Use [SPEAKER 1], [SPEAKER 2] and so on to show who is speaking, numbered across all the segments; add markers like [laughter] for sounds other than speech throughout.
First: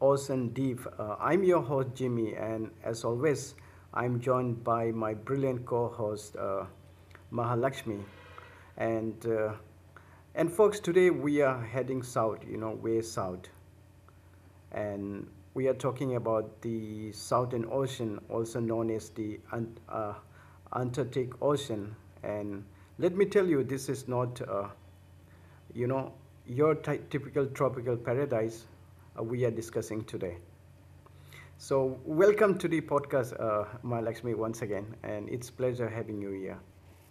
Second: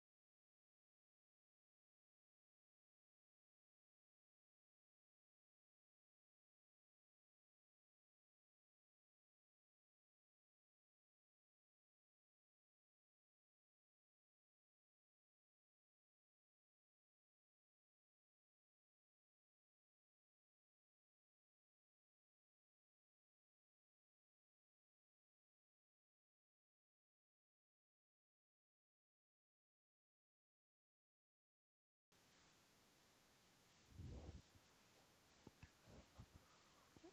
[SPEAKER 1] Awesome Deep. I'm your host, Jimmy, and as always, I'm joined by my brilliant co host, Mahalakshmi. And, uh, and folks, today we are heading south, you know, way south, and we are talking about the Southern Ocean, also known as the uh, Antarctic Ocean. And let me tell you, this is not, you know, your typical tropical paradise we are discussing today. So, welcome to the podcast, Mahalakshmi, once again, and it's pleasure having you here.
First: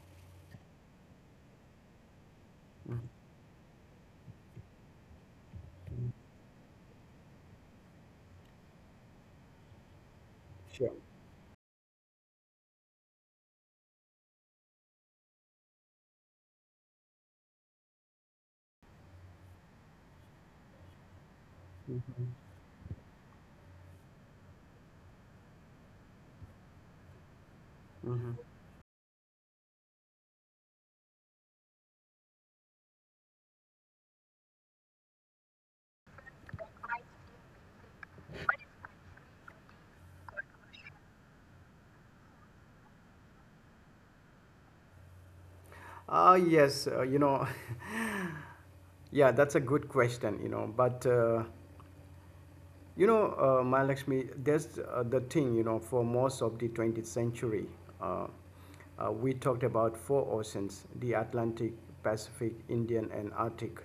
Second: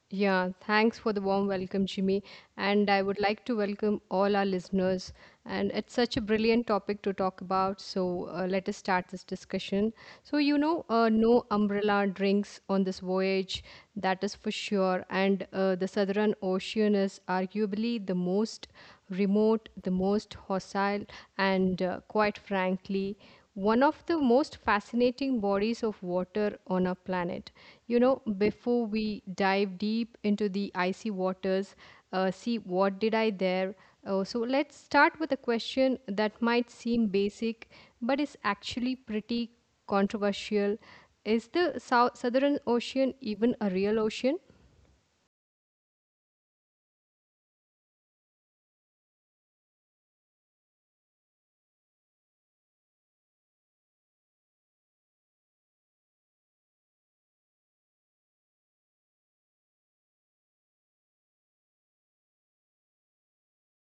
[SPEAKER 2] Yeah, thanks for the warm welcome, Jimmy. And I would like to welcome all our listeners. And it's such a brilliant topic to talk about. So let us start this discussion. So, you
[SPEAKER 1] Sure.
[SPEAKER 2] know, no umbrella drinks on this voyage, that is for sure. And the Southern Ocean is arguably the most remote, the most hostile, and quite frankly, one of the most fascinating bodies of water on our planet. You know, before we dive deep into the icy waters, see what did I there. So let's start with a question that might seem basic, but is actually pretty controversial. Is the Southern Ocean even a real ocean?
[SPEAKER 1] Ah, yes, [laughs] yeah, that's a good question, but. Mahalakshmi, there's the thing, you know, for most of the 20th century, uh, we talked about four oceans: the Atlantic, Pacific, Indian, and Arctic.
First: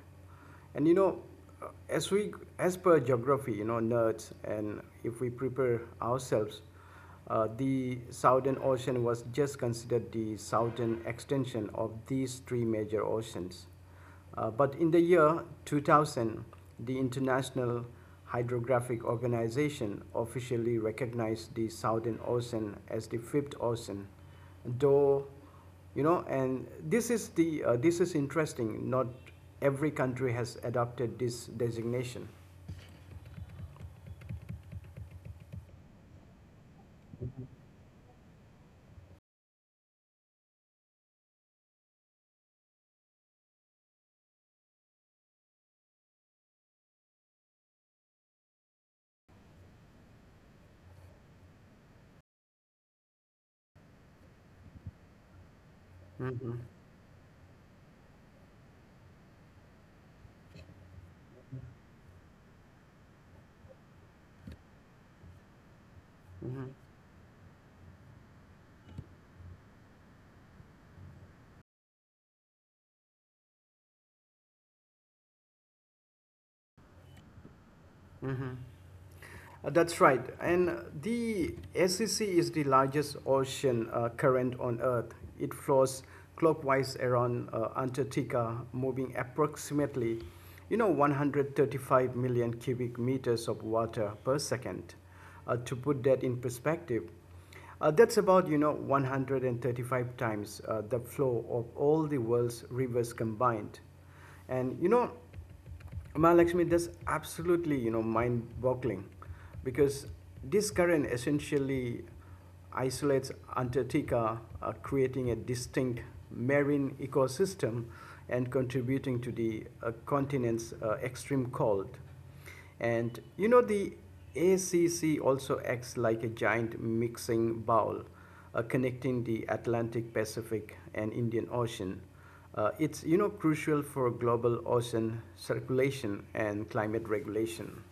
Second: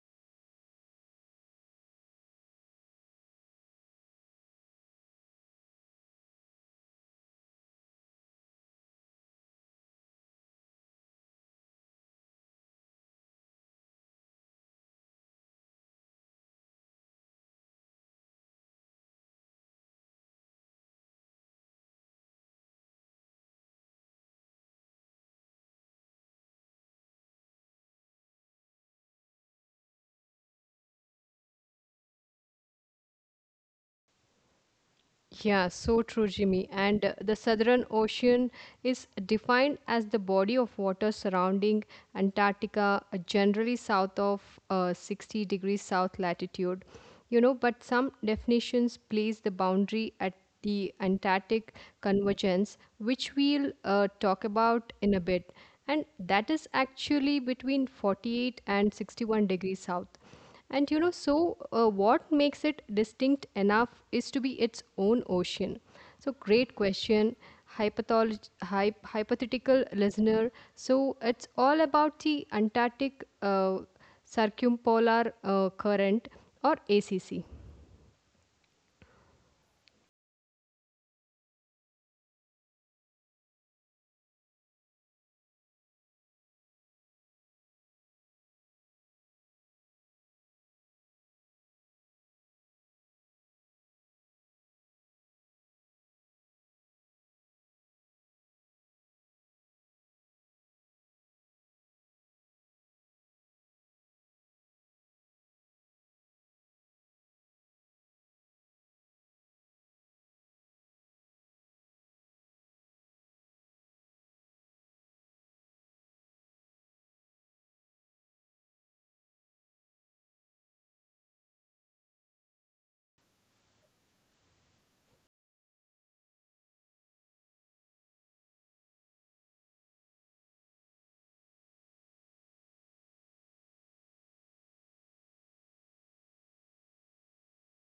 [SPEAKER 1] And uh, as we, as per geography, you know, nerds, and if we prepare ourselves, the Southern Ocean was just considered the southern extension of these three major oceans. But in the year 2000, the International Hydrographic Organization officially recognized the Southern Ocean as the fifth ocean, though, and this is interesting. Not every country has adopted this designation.
[SPEAKER 2] Yeah, so true, Jimmy. And the Southern Ocean is defined as the body of water surrounding Antarctica, generally south of 60 degrees south latitude. You know, but some definitions place the boundary at the Antarctic convergence, which we'll talk about in a bit. And that
[SPEAKER 1] Mm-hmm.
[SPEAKER 2] is actually between 48 and 61 degrees south. And you know, so what makes it distinct enough is to be its own ocean. So,
[SPEAKER 1] Mm-hmm.
[SPEAKER 2] great question, hypothetical listener. So, it's all about the Antarctic Circumpolar Current, or ACC.
[SPEAKER 1] Mm-hmm. That's right. And the SEC is the largest ocean current on Earth. It flows clockwise around Antarctica, moving approximately, 135 million cubic meters of water per second. To put that in perspective, that's about, 135 times the flow of all the world's rivers combined. And, Mahalakshmi, that's absolutely, mind-boggling because this current essentially isolates Antarctica, creating a distinct marine ecosystem and contributing to the continent's extreme cold. And the ACC also acts like a giant mixing bowl, connecting the Atlantic, Pacific, and Indian Ocean. It's crucial for global ocean circulation and climate regulation.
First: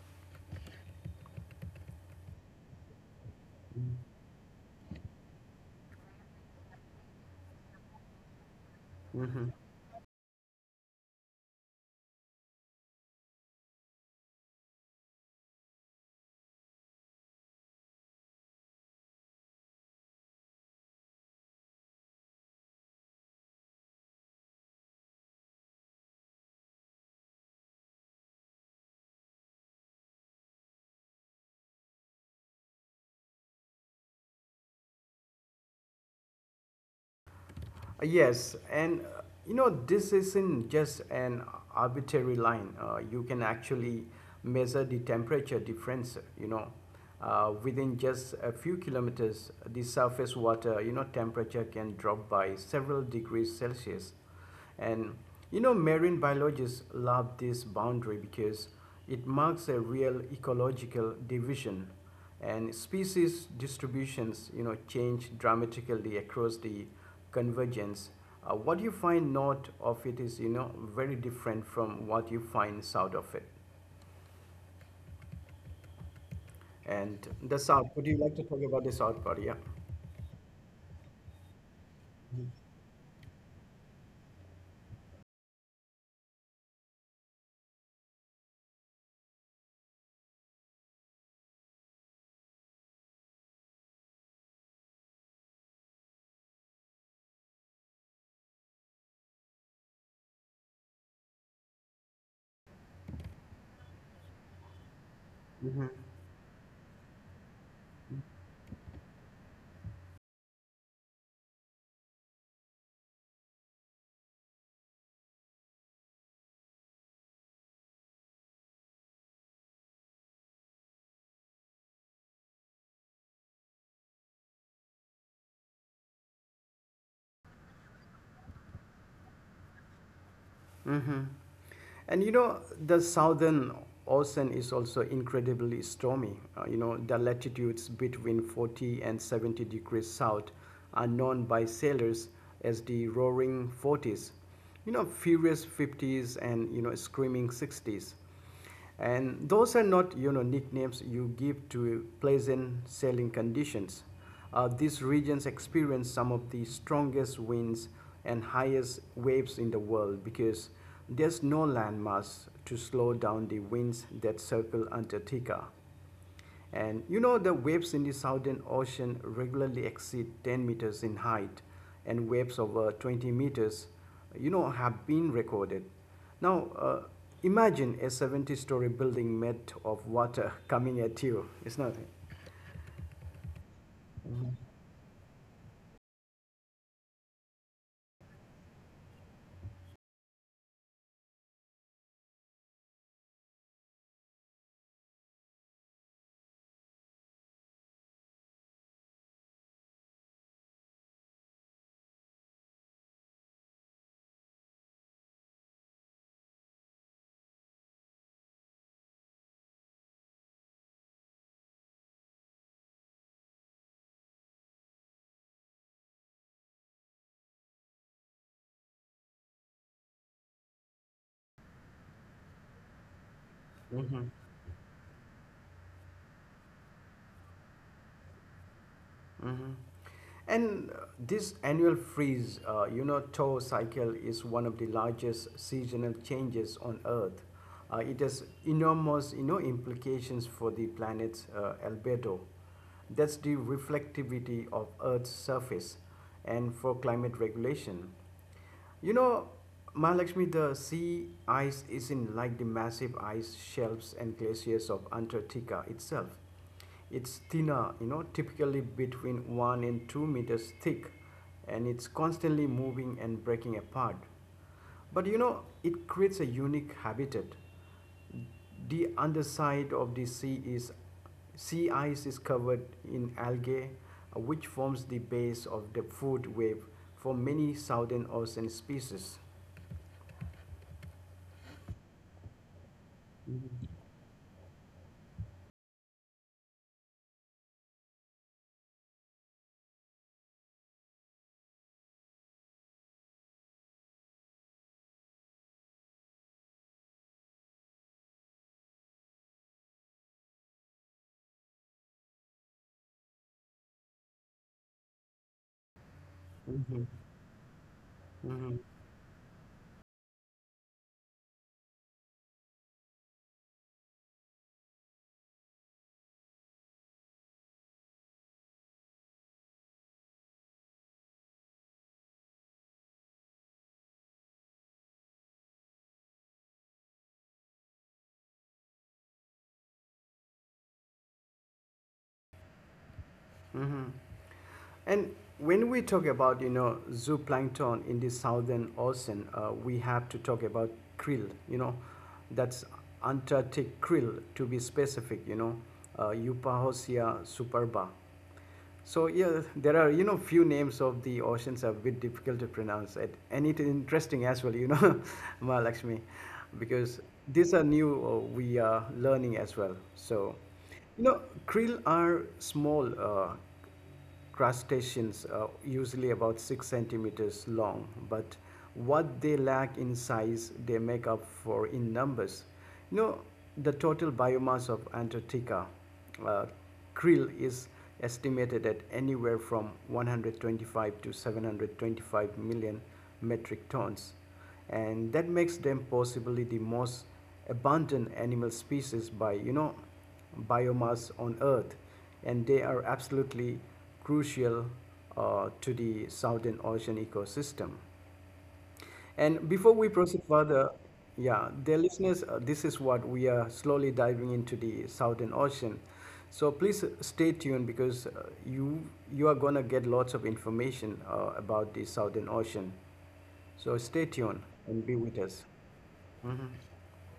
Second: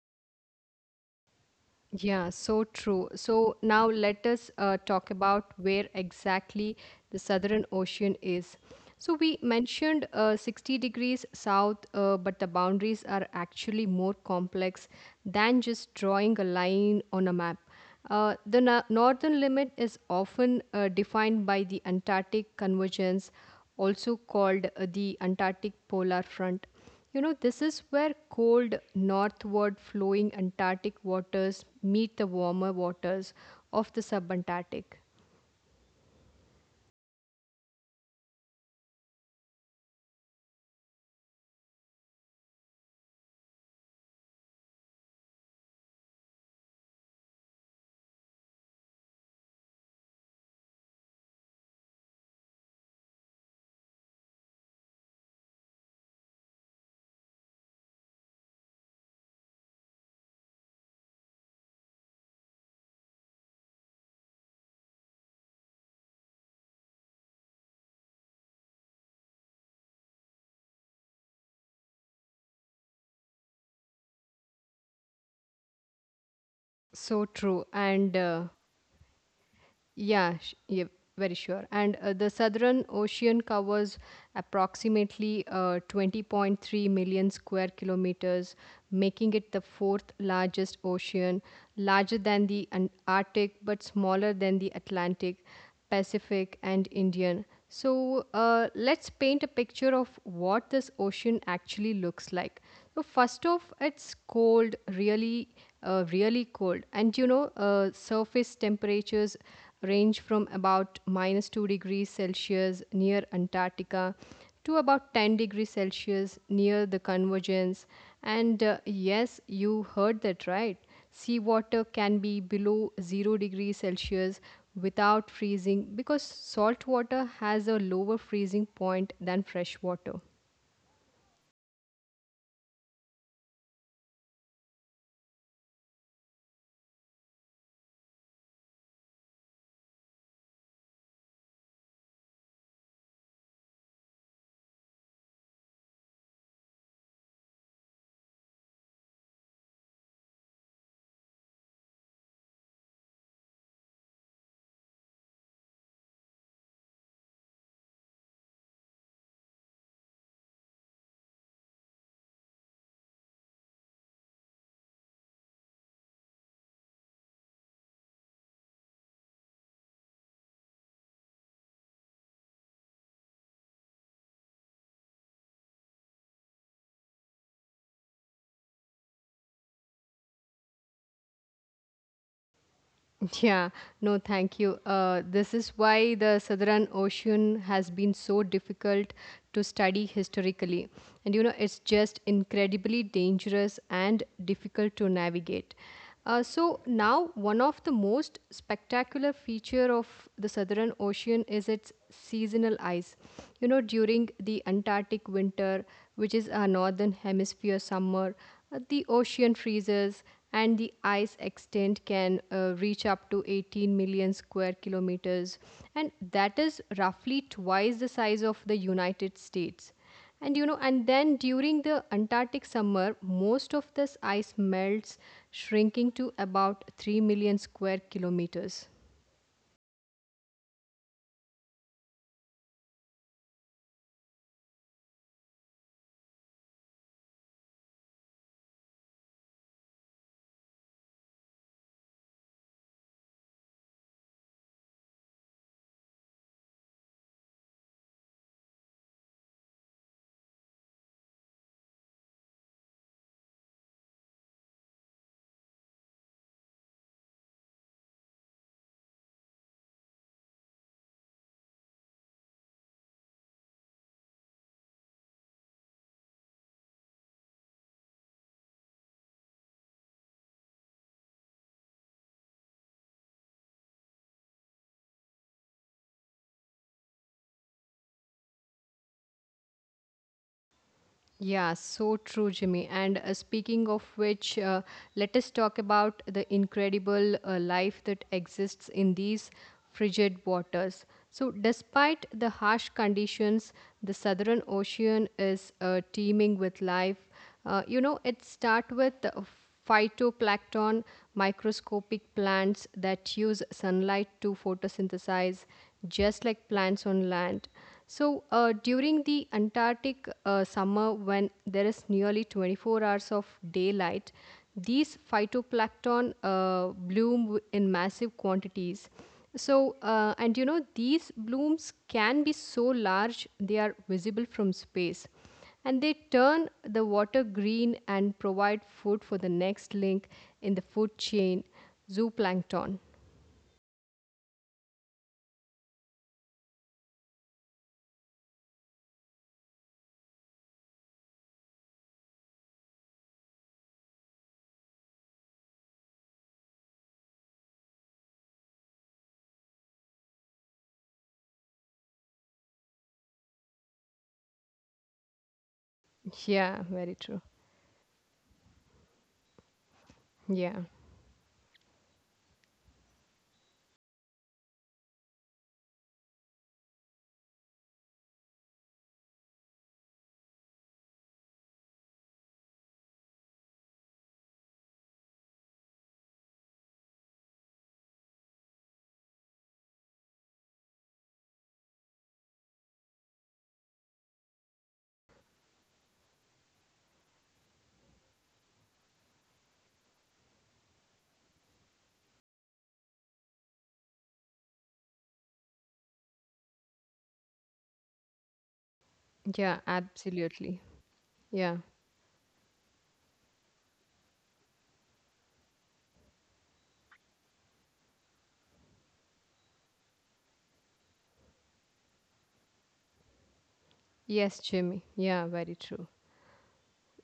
[SPEAKER 2] Yeah, so true. So now let us talk about where exactly the Southern Ocean is. So we
[SPEAKER 1] Mhm.
[SPEAKER 2] mentioned 60 degrees south, but the boundaries are actually more complex than just drawing a line on a map. The northern limit is often defined by the Antarctic convergence, also called the Antarctic polar front. You know, this is where cold, northward flowing Antarctic waters meet the warmer waters of the subantarctic.
[SPEAKER 1] Yes, and this isn't just an arbitrary line. You can actually measure the temperature difference, within just a few kilometers, the surface water, temperature can drop by several degrees Celsius. And marine biologists love this boundary because it marks a real ecological division, and species distributions change dramatically across the convergence. What you find north of it is very different from what you find south of it.
[SPEAKER 2] So
[SPEAKER 1] And the
[SPEAKER 2] true.
[SPEAKER 1] south, would
[SPEAKER 2] And
[SPEAKER 1] you like to
[SPEAKER 2] uh,
[SPEAKER 1] talk about the south part? Yeah.
[SPEAKER 2] Yeah, sh- yeah, very sure. And the Southern Ocean covers approximately 20.3 million square kilometers, making it the fourth largest ocean, larger than the Arctic but smaller than the Atlantic, Pacific, and Indian. So let's paint a picture of what this ocean actually looks like. So first off, it's cold, really, really cold, and you know, surface temperatures range from about minus 2 degrees Celsius near Antarctica to about 10 degrees Celsius near the convergence. And yes, you heard that right. Seawater can be below 0 degrees Celsius without freezing because salt water has a lower freezing point than fresh water.
[SPEAKER 1] Mm-hmm. And the Southern Ocean is also incredibly stormy. The latitudes between 40 and 70 degrees south are known by sailors as the roaring 40s. Furious 50s, and screaming 60s. And those are not, nicknames you give to pleasant sailing conditions. These regions experience some of the strongest winds and highest waves in the world because there's no landmass to slow down the winds that circle Antarctica. And the waves in the Southern Ocean regularly exceed 10 meters in height, and waves over 20 meters, have been recorded. Now, imagine a 70-story building made of water coming at you. It's nothing.
[SPEAKER 2] Yeah, no, thank you. This is why the Southern Ocean has been so difficult to study historically. And you know, it's just incredibly dangerous and difficult to navigate. So now, one of the most spectacular feature of the Southern Ocean is its seasonal ice. You know, during the Antarctic winter, which is our northern hemisphere summer, the ocean freezes and the ice extent can reach up to 18 million square kilometers, and that is roughly twice the size of the United States. And you know, and then during the Antarctic summer, most of
[SPEAKER 1] Mm-hmm.
[SPEAKER 2] this ice melts, shrinking to about 3 million square kilometers.
[SPEAKER 1] Hmm. And this annual freeze, thaw cycle is one of the largest seasonal changes on Earth. It has enormous, implications for the planet's albedo. That's the reflectivity of Earth's surface and for climate regulation. You know, Mahalakshmi, the sea ice is not like the massive ice shelves and glaciers of Antarctica itself. It's thinner, typically between 1 and 2 meters thick, and it's constantly moving and breaking apart. But it creates a unique habitat. The underside of the sea ice is covered in algae, which forms the base of the food web for many Southern Ocean species.
[SPEAKER 2] Yeah, so true, Jimmy. And speaking of which, let us talk about the incredible life that exists in these frigid waters. So, despite the harsh conditions, the Southern Ocean is teeming with life. You know, it starts with phytoplankton, microscopic plants that use sunlight to photosynthesize, just like
[SPEAKER 1] Mm-hmm.
[SPEAKER 2] plants on land. So,
[SPEAKER 1] Mm-hmm.
[SPEAKER 2] during the Antarctic summer, when there is nearly 24 hours of daylight, these phytoplankton bloom in massive quantities. So, and you know, these blooms can be so large they are visible from space, and they turn the water green and provide food for the next link in the food chain, zooplankton.
[SPEAKER 1] Mm-hmm. And when we talk about, zooplankton in the Southern Ocean, we have to talk about krill, that's Antarctic krill to be specific, Eupahosia superba. So yeah, there are, few names of the oceans are a bit difficult to pronounce it. And it's interesting as well, [laughs] Mahalakshmi,
[SPEAKER 2] Yeah,
[SPEAKER 1] because
[SPEAKER 2] very true.
[SPEAKER 1] these are new, we are learning as well. So,
[SPEAKER 2] Yeah,
[SPEAKER 1] krill are small, crustaceans are usually about 6 centimeters long, but what they lack in size, they make up for in numbers. You know, the total biomass of Antarctica uh, krill is estimated at anywhere from 125 to 725 million metric tons, and that makes them possibly the most abundant animal species by biomass on Earth, and they are absolutely crucial to the Southern Ocean ecosystem. And before
[SPEAKER 2] yeah,
[SPEAKER 1] we proceed further,
[SPEAKER 2] absolutely.
[SPEAKER 1] yeah,
[SPEAKER 2] Yeah.
[SPEAKER 1] dear listeners, this is what we are slowly diving into the Southern Ocean. So please stay tuned because you are gonna get lots of information about the Southern Ocean. So stay tuned
[SPEAKER 2] Yes,
[SPEAKER 1] and be
[SPEAKER 2] Jimmy.
[SPEAKER 1] with
[SPEAKER 2] Yeah,
[SPEAKER 1] us.
[SPEAKER 2] very true.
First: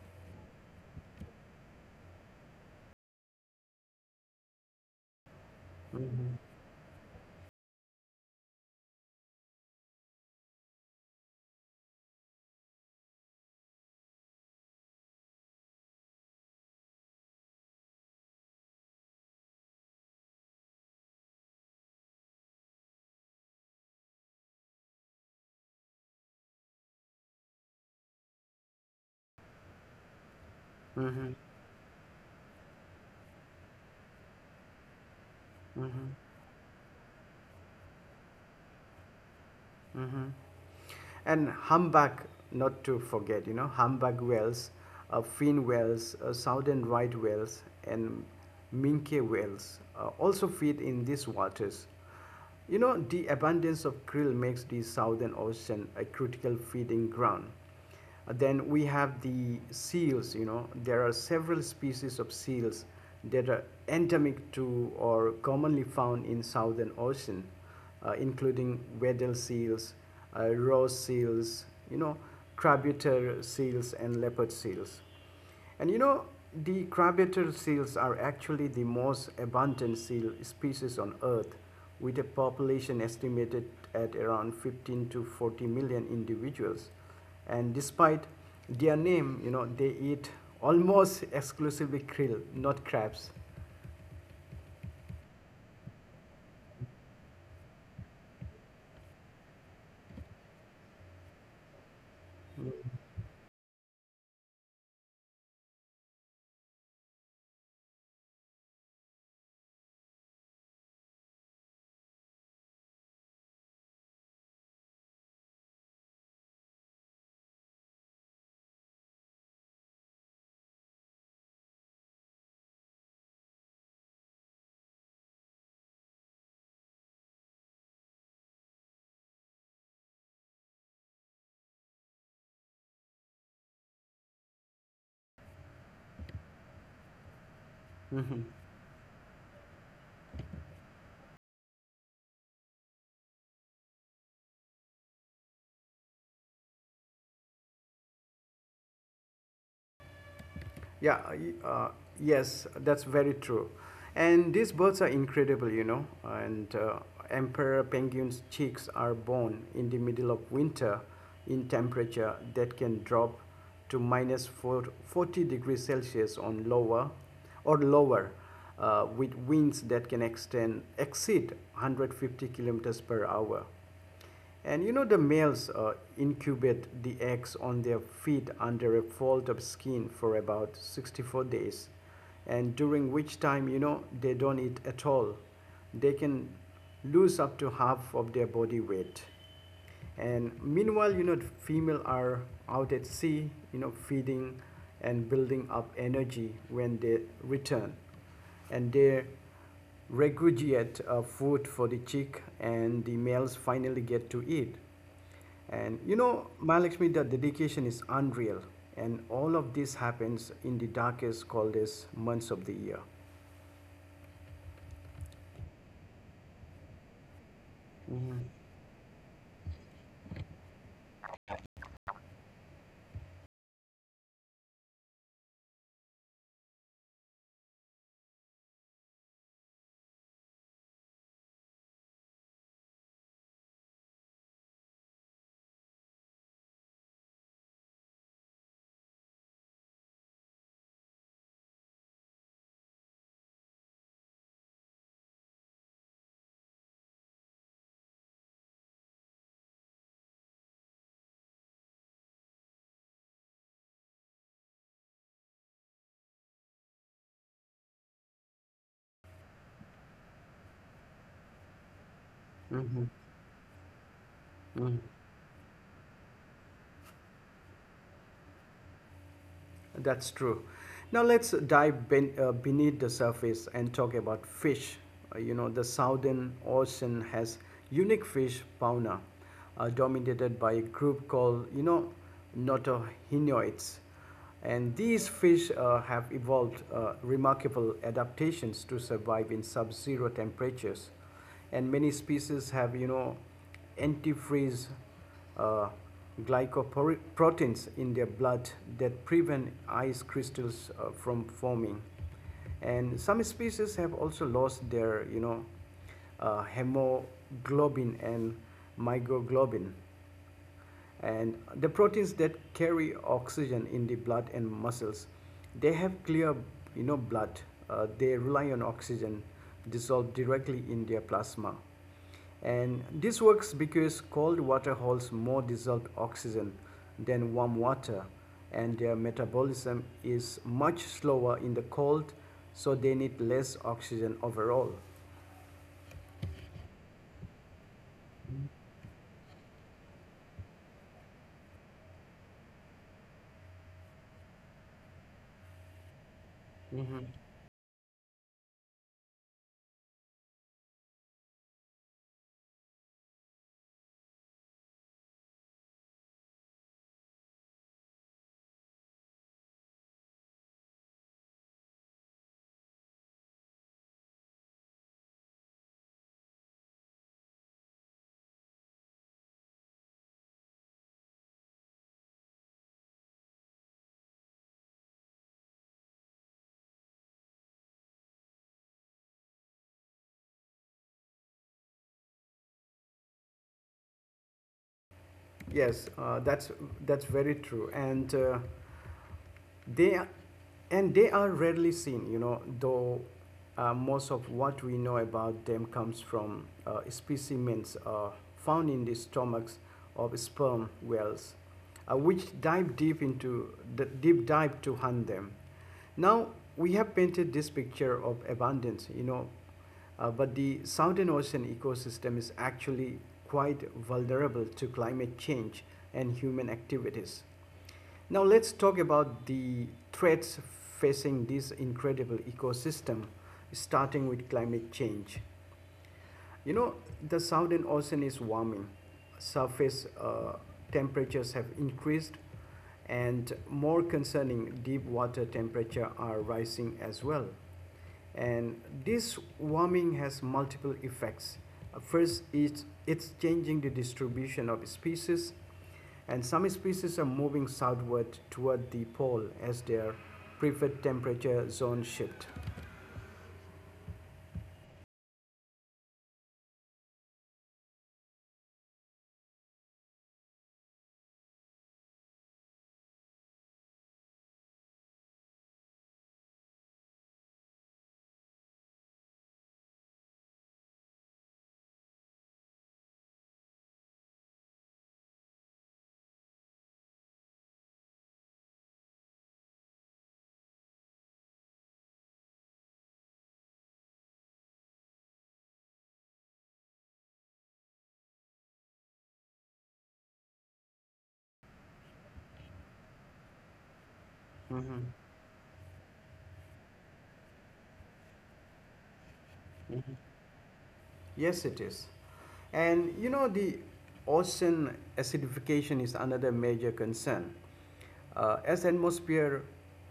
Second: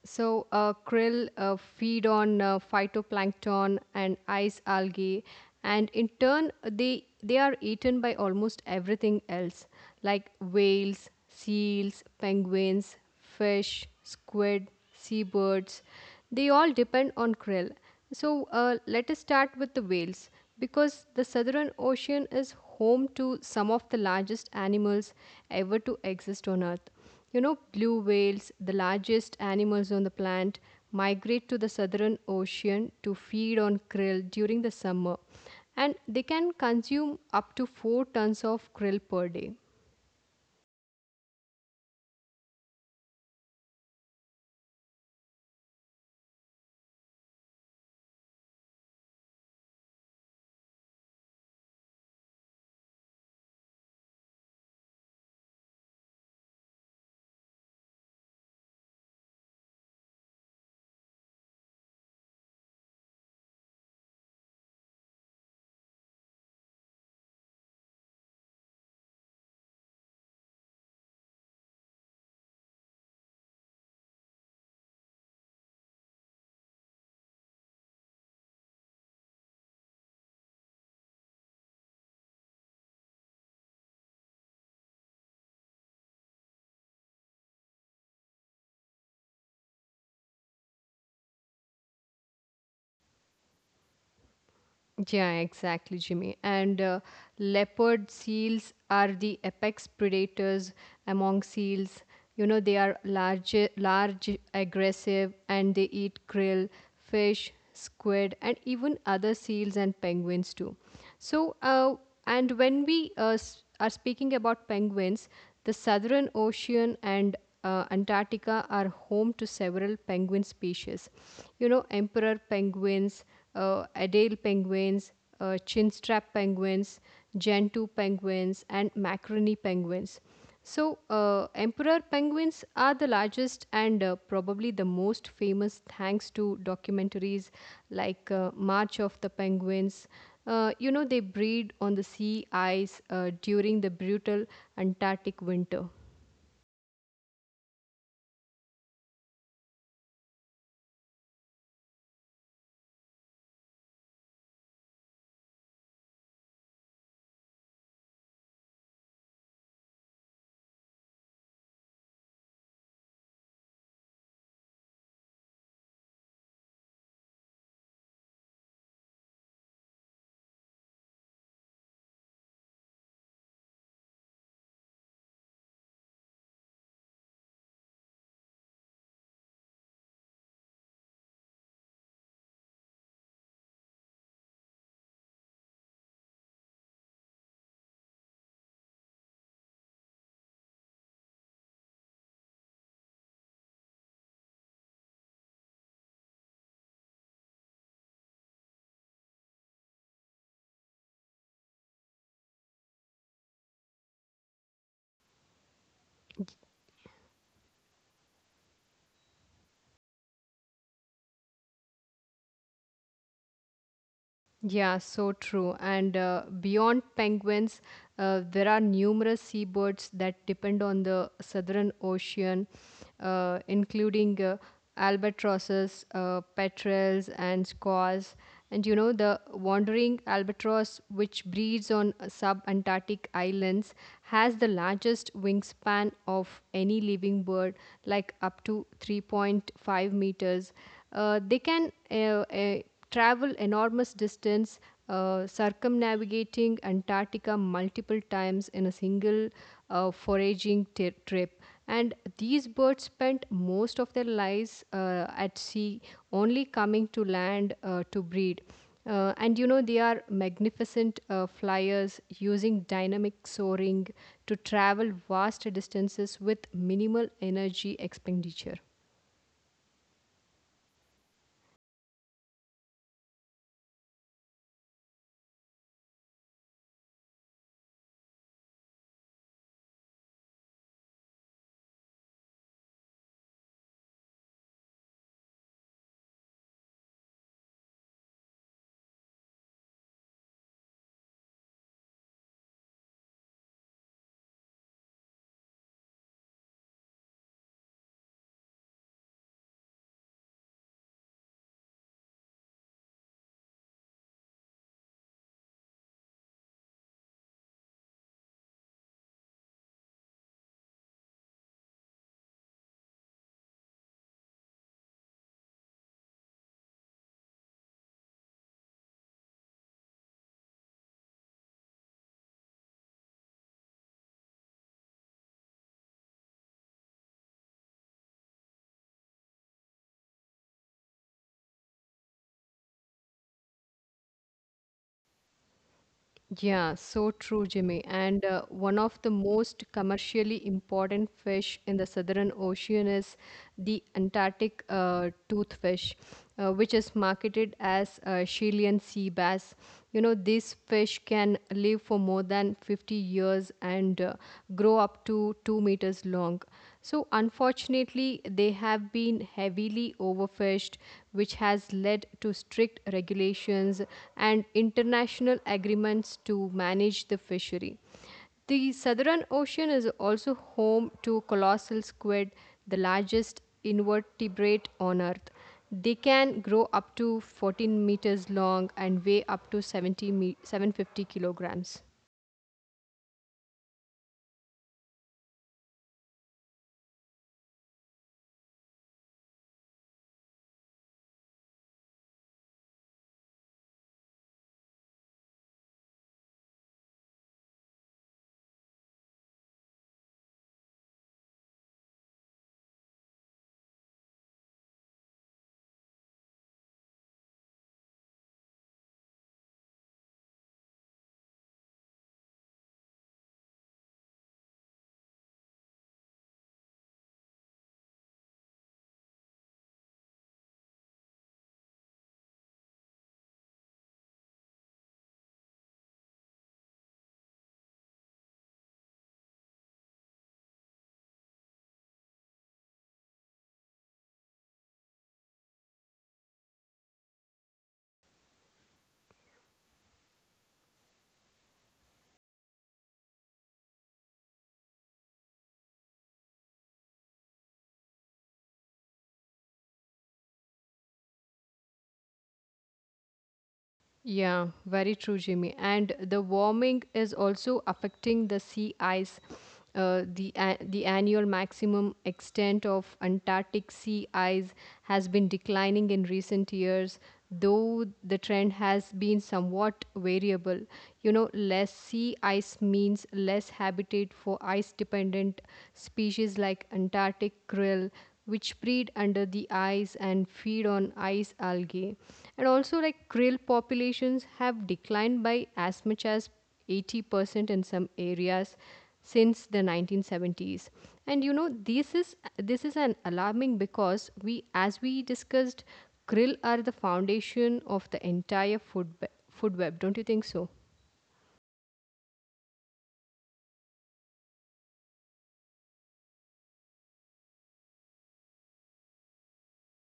[SPEAKER 2] So, krill feed on phytoplankton and ice algae, and in turn, they are eaten by almost everything else, like whales, seals, penguins, fish, squid, seabirds. They all depend on krill. So, let us start with the whales, because the Southern Ocean is home to some of the largest animals ever to exist on Earth. You know, blue whales, the largest animals on the planet,
[SPEAKER 1] Mm-hmm.
[SPEAKER 2] migrate to the southern ocean to feed on krill during the summer, and
[SPEAKER 1] Mm-hmm.
[SPEAKER 2] they can consume up to 4 tons of krill per day.
[SPEAKER 1] Mm-hmm. and humpback, not to forget, humpback whales, fin whales, southern right whales, and minke whales also feed in these waters. The abundance of krill makes the Southern Ocean a critical feeding ground. Then we have the seals. There are several species of seals that are endemic to or commonly found in Southern Ocean, including Weddell seals, Ross seals, you know, Crabutator seals, and leopard seals. And the crabapple seals are actually the most abundant seal species on Earth, with a population estimated at around 15 to 40 million individuals. And despite their name, they eat almost exclusively krill, not crabs.
[SPEAKER 2] Yeah, exactly, Jimmy. And leopard seals are the apex predators among seals. You know, they are large, large, aggressive, and they eat krill, fish, squid, and even other seals and penguins too. So, and when we are speaking about penguins, the Southern Ocean and Antarctica are home to several penguin species. You know, emperor penguins, Adél penguins, chinstrap penguins, gentoo penguins, and macaroni penguins. So, emperor penguins are the largest and probably the most famous, thanks to documentaries like March of the Penguins. You know, they breed on the sea ice during the brutal Antarctic winter.
[SPEAKER 1] Yeah, uh, uh, yes, that's very true. And these birds are incredible. And emperor penguins' chicks are born in the middle of winter in temperature that can drop to minus 440 degrees Celsius on lower or lower, with winds that can extend exceed 150 kilometers per hour. And the males incubate the eggs on their feet under a fold of skin for about 64 days, and during which time, they don't eat at all. They can lose up to half of their body weight. And meanwhile, the female are out at sea, feeding and building up energy when they return. And they regurgitate food for the chick and the males finally get to eat. And Mahalakshmi, the dedication is unreal. And all of this happens in the darkest, coldest months of the year.
[SPEAKER 2] Yeah, so true. And beyond penguins, there are numerous seabirds that depend on the southern ocean, including albatrosses, petrels, and squaws. And you know, the wandering albatross, which breeds on subantarctic islands, has the largest wingspan of any living bird, like up to 3.5 meters. They can uh, travel enormous distance, circumnavigating Antarctica multiple times in a single foraging trip. And these birds spent most of their lives at sea, only coming to land to breed. And you know, they are magnificent flyers, using dynamic soaring to travel
[SPEAKER 1] Mm.
[SPEAKER 2] vast distances with minimal energy expenditure.
[SPEAKER 1] That's true. Now let's beneath the surface and talk about fish. The Southern Ocean has unique fish fauna, dominated by a group called notohinoids, and these fish have evolved remarkable adaptations to survive in sub-zero temperatures, and many species have antifreeze uh, glycoproteins in their blood that prevent ice crystals from forming. And some species have also lost their hemoglobin and myoglobin, and the proteins that carry oxygen in the blood and muscles. They have clear, blood. They rely on oxygen dissolved directly in their plasma. And this works because cold water holds more dissolved oxygen than warm water, and their metabolism is much slower in the cold, so they need less oxygen overall.
[SPEAKER 2] Yeah, so true, Jimmy. And one of the most commercially important fish in the Southern Ocean is the Antarctic toothfish, which is marketed as Chilean sea bass. You know, these fish can live for more than 50 years and grow up to 2 meters long. So, unfortunately, they have been heavily overfished, which has led to strict regulations and international agreements to manage the fishery. The Southern Ocean is also home to colossal squid, the largest invertebrate on Earth. They can grow up to 14 meters long and weigh up to 70 750 kilograms.
[SPEAKER 1] Yes, that's very true. And They are, they are rarely seen, you know, though most of what we know about them comes from specimens found in the stomachs of sperm whales, which dive deep into the deep dive to hunt them. Now we have painted this picture of abundance, but the Southern Ocean ecosystem is actually quite vulnerable to climate change and human activities. Now let's talk about the threats facing this incredible ecosystem, starting with climate change. You know, the Southern Ocean is warming, surface temperatures have increased, and more concerning, deep water temperatures are rising as well. And this warming has multiple effects. First, it's changing the distribution of species, and some species are moving southward toward the pole as their preferred temperature zone shift.
[SPEAKER 2] Yeah, very true, Jimmy. And the warming is also affecting the sea ice. The annual maximum extent of Antarctic sea ice has been declining in recent years, though the trend has been somewhat variable. You know, less sea ice means less habitat for ice-dependent species like Antarctic krill, which breed under the ice and feed on ice algae. And also, like krill populations have declined by as much as 80% in some areas since the 1970s. And you know, this is an alarming, because we, as we
[SPEAKER 1] Mhm.
[SPEAKER 2] discussed, krill are the foundation of the entire food web. Don't you think so?
[SPEAKER 1] Yes, it is. And the ocean acidification is another major concern. Uh, as atmosphere,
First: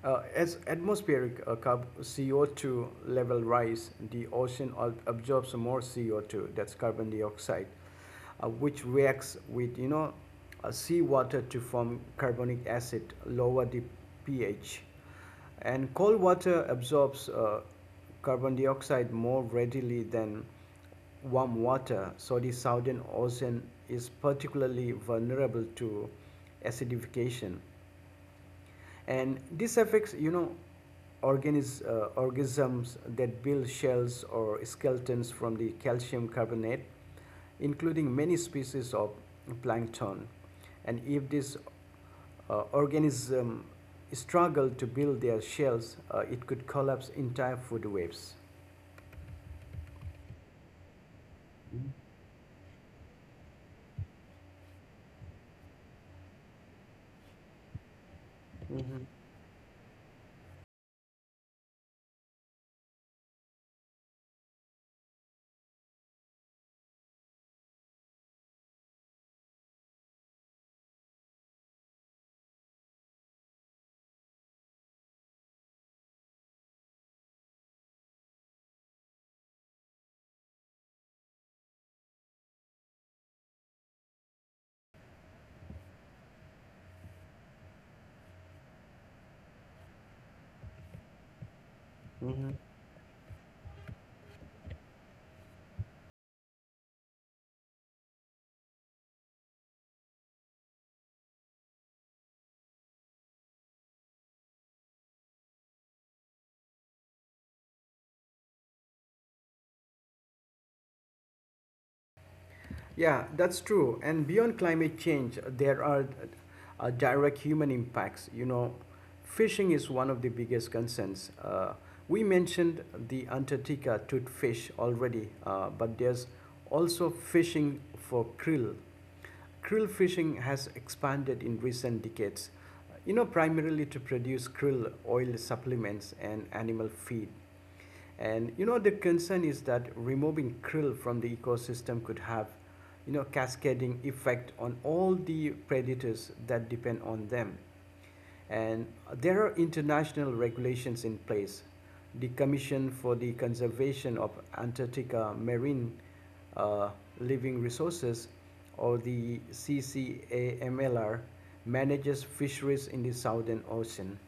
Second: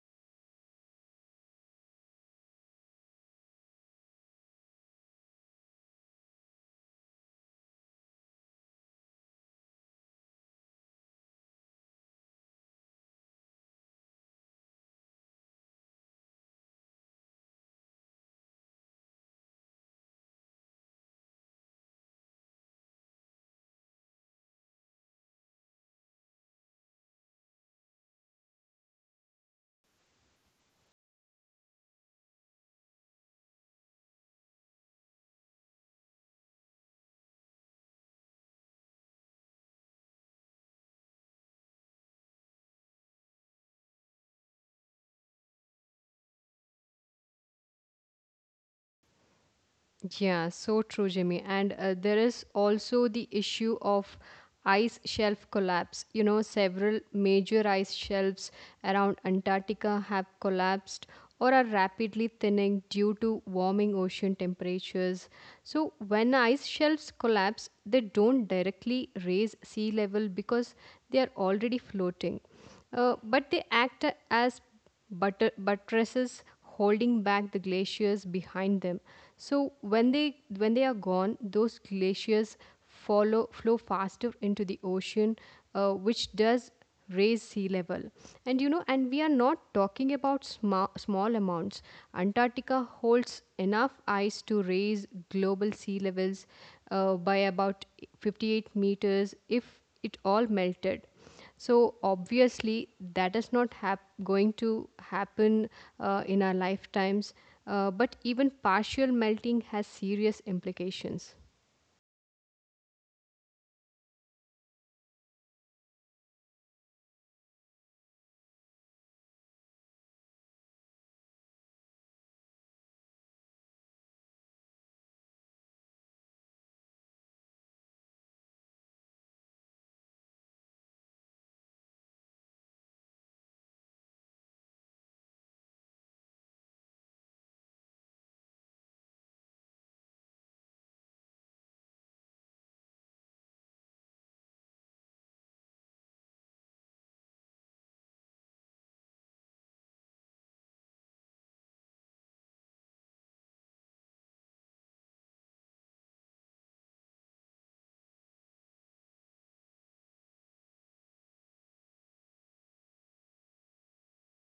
[SPEAKER 1] as atmospheric CO2 level rise, the ocean absorbs more CO2, that's carbon dioxide, which reacts with seawater to form carbonic acid, lower the pH. And cold water absorbs carbon dioxide more readily than warm water, so the Southern Ocean is particularly vulnerable to acidification. And this affects organisms that build shells or skeletons from the calcium carbonate, including many species of plankton. And if this organism struggle to build their shells, it could collapse entire food webs.
[SPEAKER 2] Yeah, so true, Jimmy. And there is also the issue of ice shelf collapse. You know, several major ice shelves around
[SPEAKER 1] Mm-hmm.
[SPEAKER 2] Antarctica have collapsed or are rapidly thinning due to warming ocean temperatures. So, when ice shelves collapse, they don't directly raise sea level because they are already floating, but they act as buttresses holding back the glaciers behind them. So when they are gone, those glaciers follow flow faster into the ocean, which does raise sea level. And you know, and we are not talking about small amounts.
[SPEAKER 1] Mm-hmm.
[SPEAKER 2] Antarctica holds enough ice to raise global sea levels by about 58 meters if it all melted. So obviously, that is not going to happen in our lifetimes. But even partial melting has serious implications.
[SPEAKER 1] Yeah, that's true. And beyond climate change, there are direct human impacts. Fishing is one of the biggest concerns. We mentioned the Antarctica tooth fish already, but there's also fishing for krill. Krill fishing has expanded in recent decades, primarily to produce krill oil supplements and animal feed. And the concern is that removing krill from the ecosystem could have, cascading effect on all the predators that depend on them. And there are international regulations in place. The Commission for the Conservation of Antarctica Marine uh, Living Resources, or the CCAMLR, manages fisheries in the Southern Ocean.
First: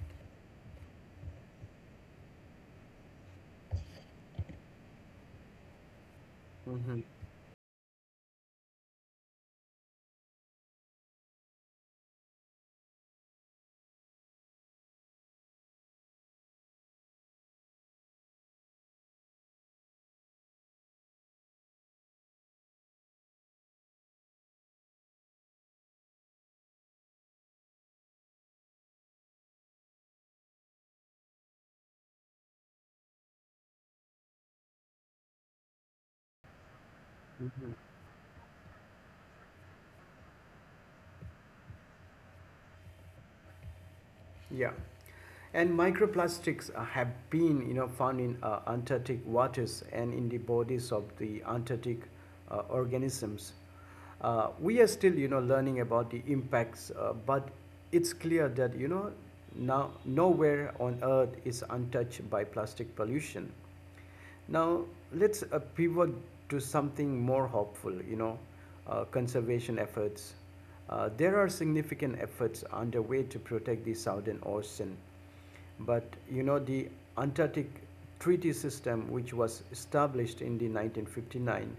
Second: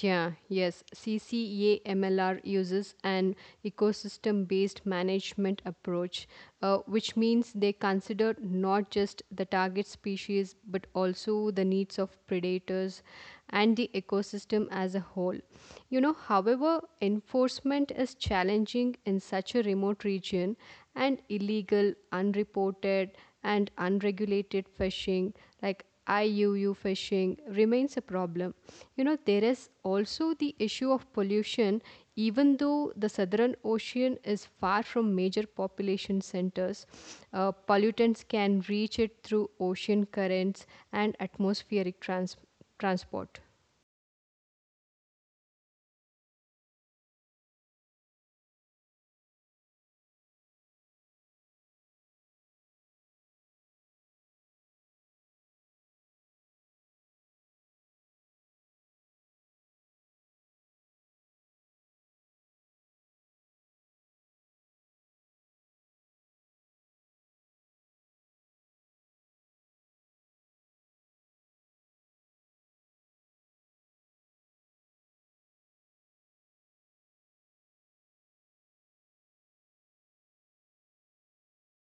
[SPEAKER 2] Yeah, yes. CCAMLR uses an ecosystem based management approach,
[SPEAKER 1] Mm-hmm.
[SPEAKER 2] which means they consider not just the target species but also the needs of predators and the ecosystem as a whole. You know, however, enforcement is challenging in such a remote region, and illegal, unreported, and unregulated fishing, like IUU fishing, remains a problem. You know, there is also the issue of pollution, even though the Southern Ocean is far from major population centers. Pollutants can reach it through ocean currents and atmospheric transport.
[SPEAKER 1] Yeah. And microplastics have been, found in Antarctic waters and in the bodies of the Antarctic organisms. We are still, learning about the impacts, but it's clear that, nowhere on Earth is untouched by plastic pollution. Now let's pivot to something more hopeful, conservation efforts. There are significant efforts underway to protect the Southern Ocean, but the Antarctic Treaty System, which was established in the 1959,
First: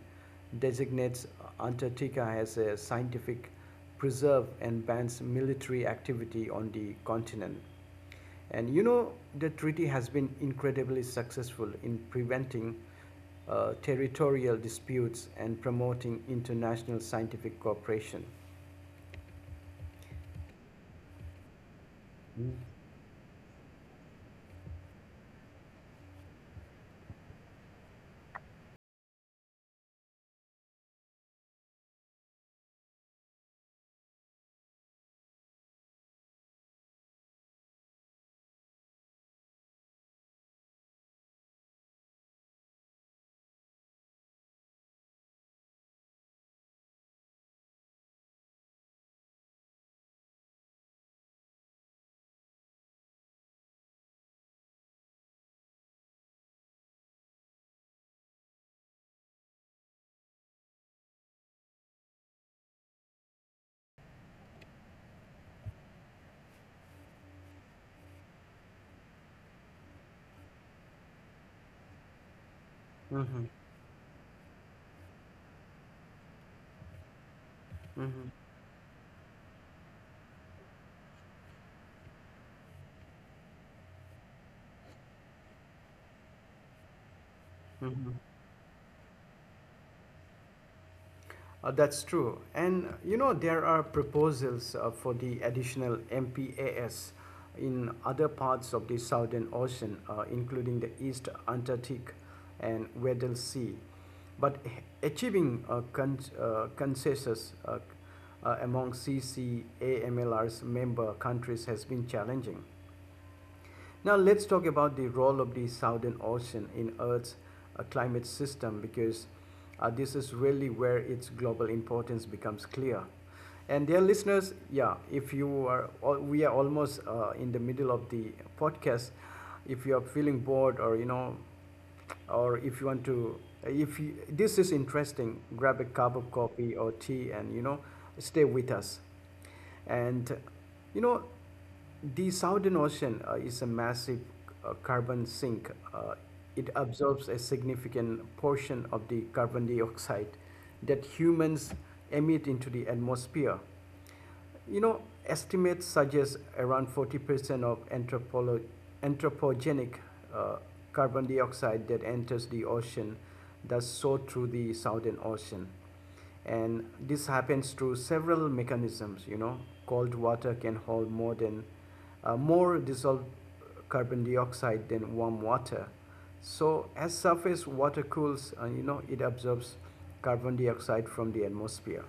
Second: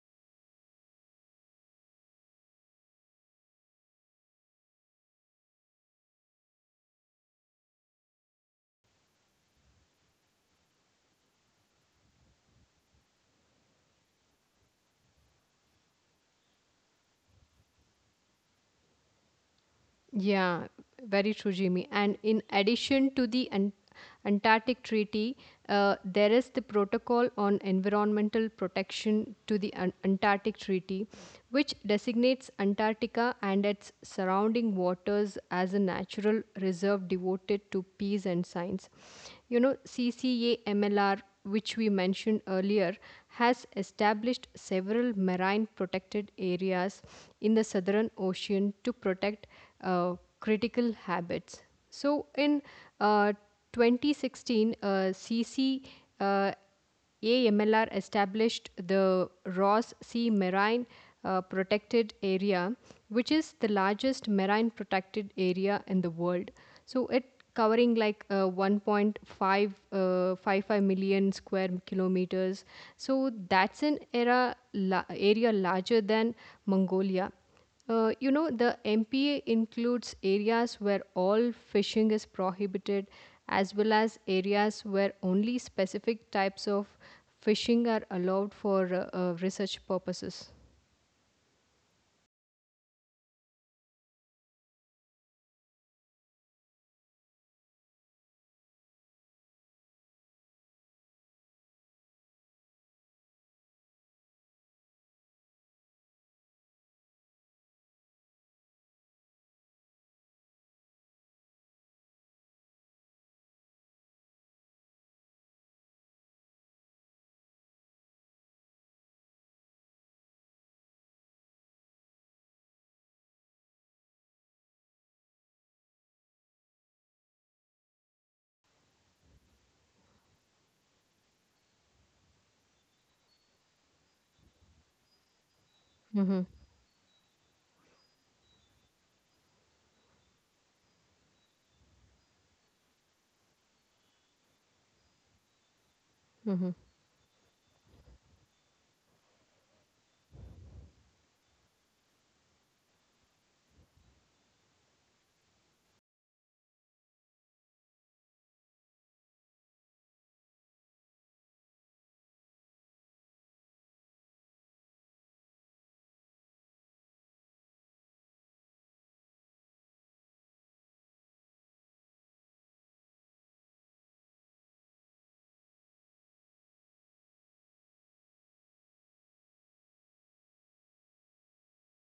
[SPEAKER 1] designates Antarctica as a scientific preserve and bans military activity on the continent. And the treaty has been incredibly successful in preventing territorial disputes and promoting international scientific cooperation.
[SPEAKER 2] Yeah, very true, Jimmy. And in
[SPEAKER 1] Mm-hmm.
[SPEAKER 2] addition to the Antarctic Treaty, there is the Protocol on Environmental Protection to the Antarctic Treaty, which designates Antarctica and its surrounding waters as a natural reserve devoted to peace and science. You know, CCAMLR, which we mentioned earlier, has established several marine protected areas in the Southern Ocean to protect uh, critical habits. So, in uh, 2016, CC uh, AMLR established the Ross Sea Marine Protected Area, which is the largest marine protected area in the world. So it covering like 1.5, 55 million square kilometers. So
[SPEAKER 1] Mm-hmm.
[SPEAKER 2] that's an area larger than Mongolia. The MPA includes areas where all fishing is prohibited, as well as areas where only specific types of fishing are
[SPEAKER 1] Mm-hmm.
[SPEAKER 2] allowed for research purposes.
[SPEAKER 1] That's true. And there are proposals for the additional MPAS in other parts of the Southern Ocean, including the East Antarctic and Weddell Sea. But achieving a consensus among CCAMLR's member countries has been challenging. Now let's talk about the role of the Southern Ocean in Earth's climate system, because this is really where its global importance becomes clear. And dear listeners, yeah, if you are, we are almost in the middle of the podcast. If you are feeling bored, or if you want to, if you, this is interesting, grab a cup of
[SPEAKER 2] Mm-hmm.
[SPEAKER 1] coffee or tea, and stay with us. And you know, the Southern Ocean is a massive carbon sink. It absorbs a significant portion of the carbon dioxide that humans emit into the atmosphere. You know, Estimates suggest around 40% of anthropogenic uh, carbon dioxide that enters the ocean does so through the Southern Ocean. And this happens through several mechanisms, you know. Cold water can hold more dissolved carbon dioxide than warm water. So as surface water cools, it absorbs carbon dioxide from the atmosphere.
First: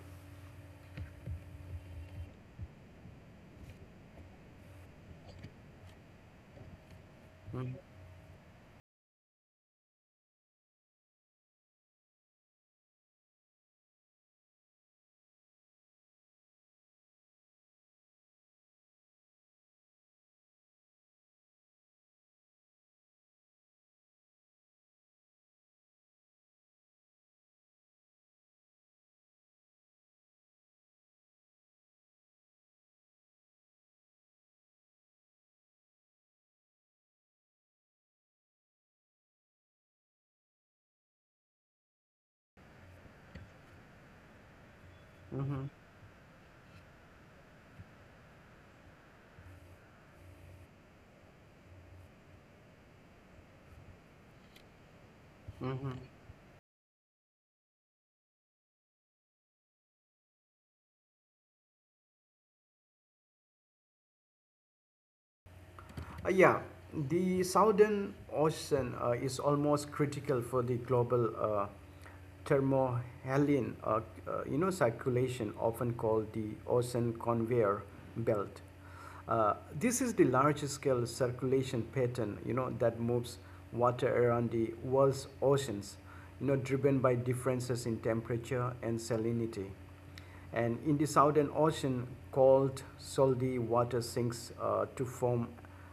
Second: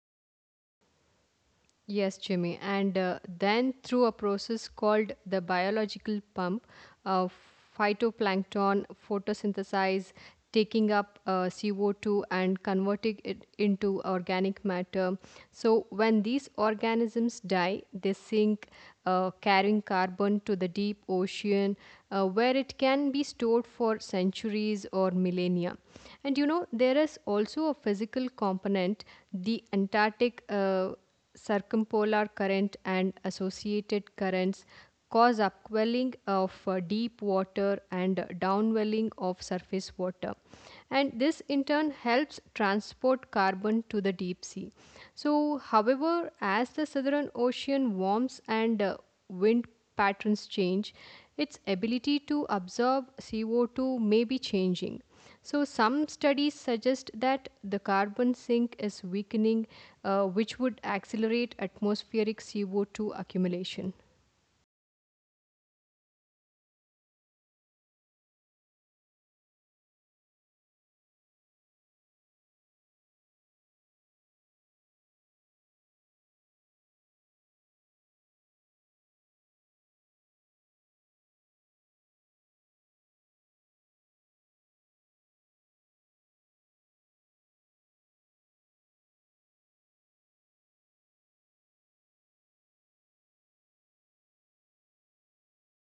[SPEAKER 2] Yes, Jimmy. And then through a process called the biological pump, uh, phytoplankton photosynthesize, taking up CO2 and converting it into organic matter. So, when these organisms die, they sink, carrying carbon to the deep ocean where it can be stored for centuries or millennia. And there is also a physical component, the Antarctic. Circumpolar current and associated currents cause upwelling of deep water and downwelling of surface water, and this in turn helps transport carbon to the deep sea. So
[SPEAKER 1] Mm-hmm.
[SPEAKER 2] however, as the Southern Ocean warms and wind patterns change, its ability to absorb CO2 may be changing. So,
[SPEAKER 1] Mm-hmm.
[SPEAKER 2] some studies suggest that the carbon sink is weakening, which would accelerate atmospheric CO2 accumulation.
[SPEAKER 1] Yeah, the Southern Ocean is almost critical for the global thermohaline, circulation, often called the ocean conveyor belt. Uh, this is the large scale circulation pattern, that moves water around the world's oceans, driven by differences in temperature and salinity. And in the Southern Ocean, cold, salty water sinks to form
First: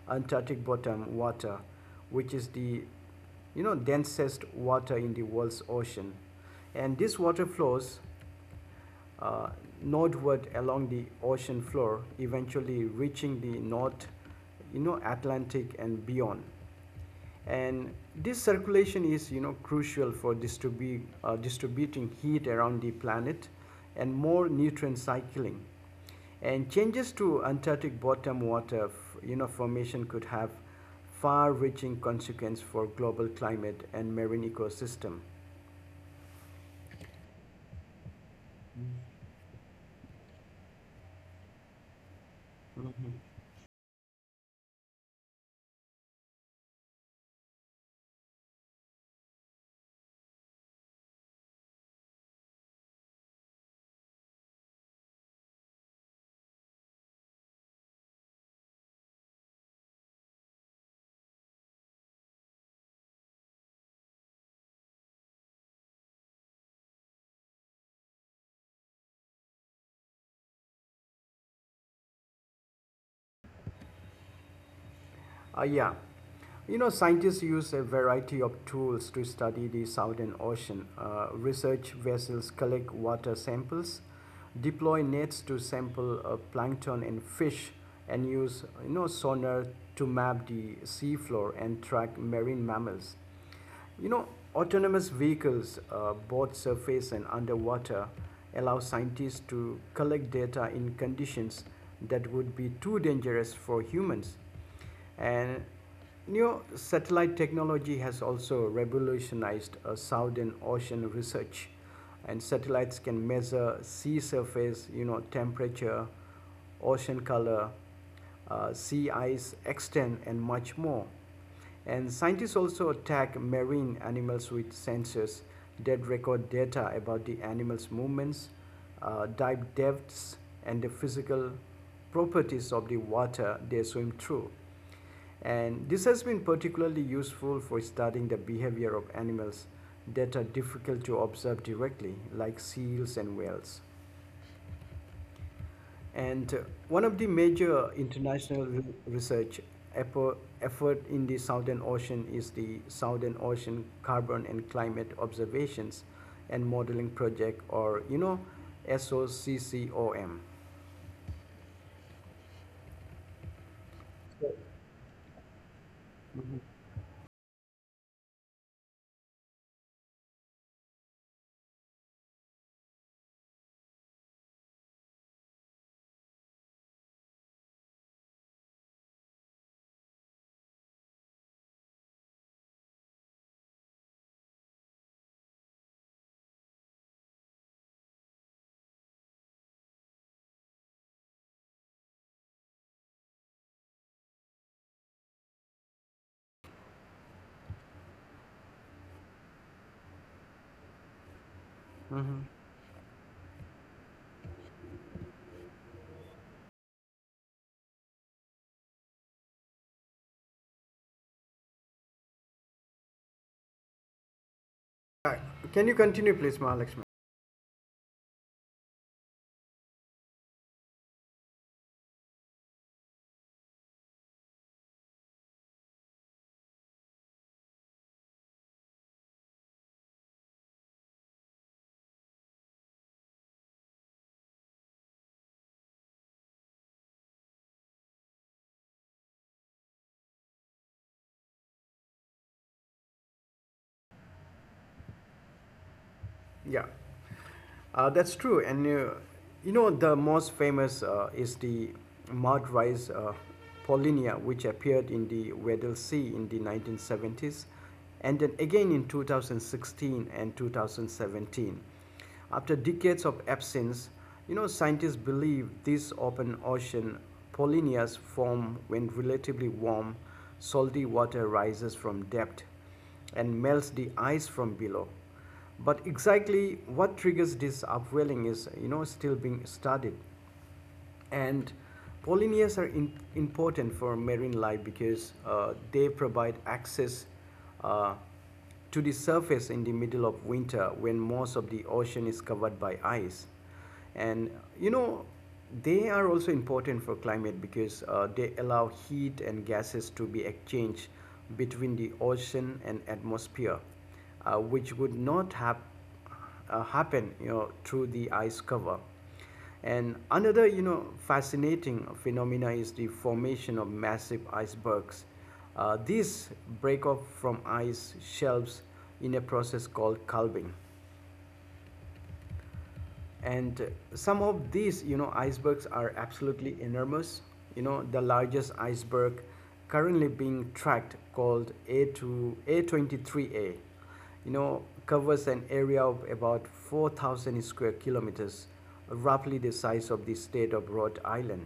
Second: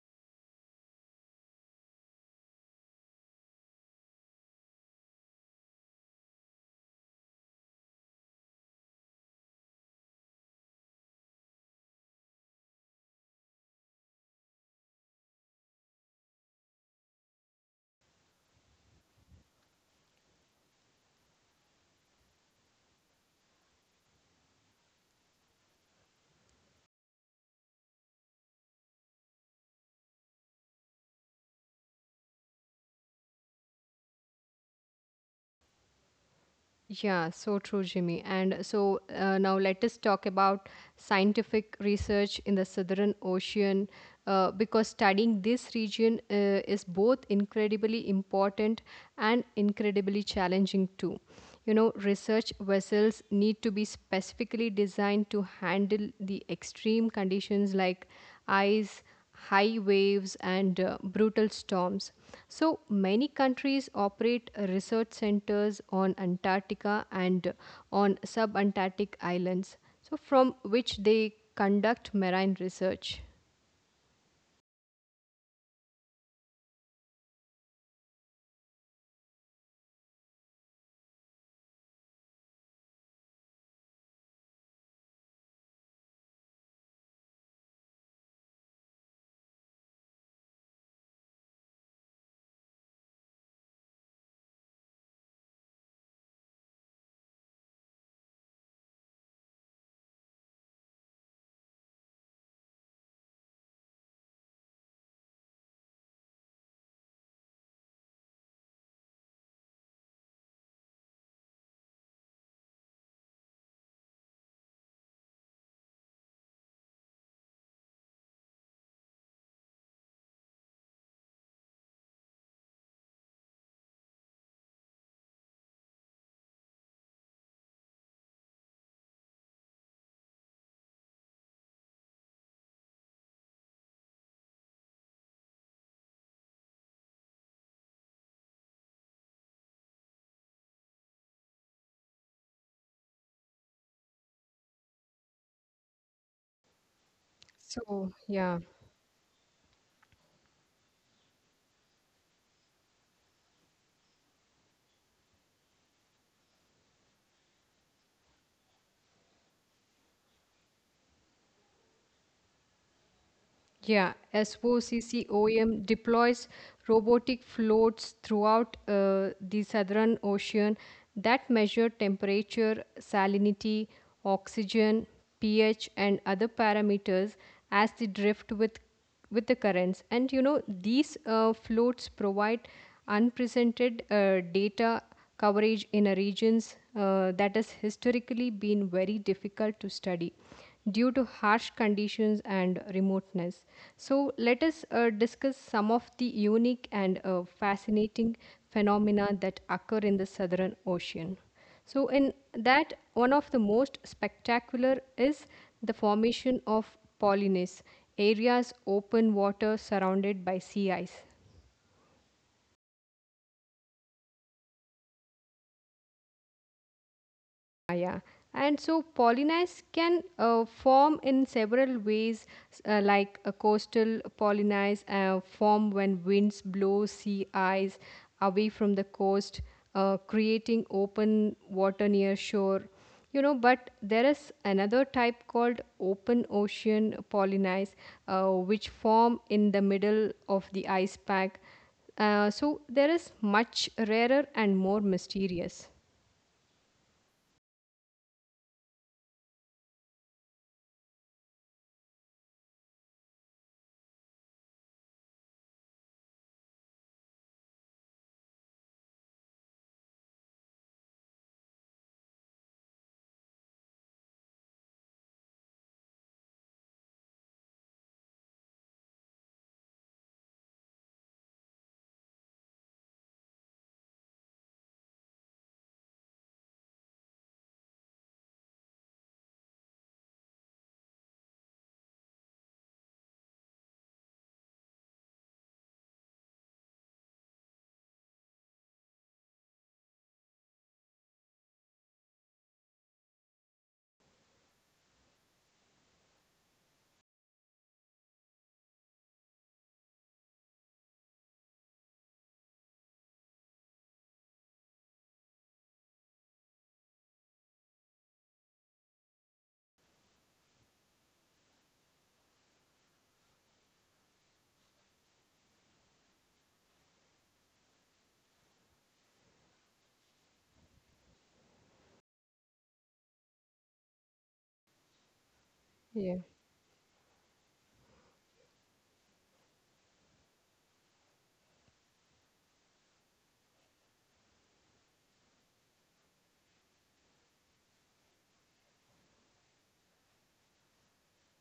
[SPEAKER 1] Antarctic bottom water, which is the densest water in the world's ocean. And this water flows uh, northward along the ocean floor, eventually reaching the North, Atlantic and beyond, and this circulation is crucial for distributing heat around the planet and more nutrient cycling. And changes to Antarctic bottom water formation could have far reaching consequences for global climate and marine ecosystem.
[SPEAKER 2] Yeah, so true, Jimmy. And so now let us talk about scientific research in the Southern Ocean, because studying this region is both incredibly important and incredibly challenging too. You know, research vessels need to be specifically designed to handle the extreme conditions like ice, high waves, and brutal storms. So many countries operate research centers on Antarctica and on subantarctic islands, So from which they conduct marine research.
[SPEAKER 1] Yeah. Scientists use a variety of tools to study the Southern Ocean. Research vessels collect water samples, deploy nets to sample plankton and fish, and use sonar to map the seafloor and track marine mammals. You know, Autonomous vehicles, both surface and underwater, allow scientists to collect data in conditions that would be too dangerous for humans. And satellite technology has also revolutionized southern ocean research. And satellites can measure sea surface, temperature, ocean color, sea ice extent, and much more. And scientists also attack marine animals with sensors that record data about the animal's movements, dive depths, and the physical properties of the water they swim through. And this has been particularly useful for studying the behavior of animals that are difficult to observe directly, like seals and whales. And one of the major
[SPEAKER 2] So,
[SPEAKER 1] international
[SPEAKER 2] yeah.
[SPEAKER 1] research effort in the Southern Ocean is the Southern Ocean Carbon and Climate Observations and Modeling Project, or SOCCOM.
[SPEAKER 2] Yeah, SOCCOM deploys robotic floats throughout the Southern Ocean that measure temperature, salinity, oxygen, pH, and other parameters as they drift with the currents. And you know, these floats provide unprecedented data coverage in a regions that has historically been very difficult to study due to harsh conditions and remoteness. So let us discuss some of the unique and fascinating phenomena that occur in the Southern Ocean. So
[SPEAKER 1] Mhm.
[SPEAKER 2] in that, one of the most spectacular is the formation of Polynes, areas open water surrounded by sea ice.
[SPEAKER 1] Uh, Can you continue, please, Mahalakshmi?
[SPEAKER 2] Ah, yeah. And so pollinize can form in several ways, like a coastal pollinize form when winds blow sea ice away from the coast, creating open water near shore. You know, but there is another type called open ocean pollinize, which form in the middle of the ice pack. So there is much rarer and more mysterious.
[SPEAKER 1] Yeah. That's true, and the most famous is the mud rice Paulinia, which appeared in the Weddell Sea in the 1970s, and then again in 2016 and 2017. After decades of absence, scientists believe these open ocean Paulinias form when relatively warm, salty water rises from depth and melts the ice from below. But exactly what triggers this upwelling is, you know, still being studied. And important for marine life because they provide access uh, to the surface in the middle of winter when most of the ocean is covered by ice. And you know, they are also important for climate because they allow heat and gases to be exchanged between the ocean and atmosphere, which would not have happen through the ice cover. And another, fascinating phenomena is the formation of massive icebergs. These break off from ice shelves in a process called calving, and some of these icebergs are
[SPEAKER 2] Yeah.
[SPEAKER 1] absolutely enormous. The largest iceberg currently being tracked, called a2 a23a, covers an area of about 4,000 square kilometers, roughly the size of the state of Rhode Island.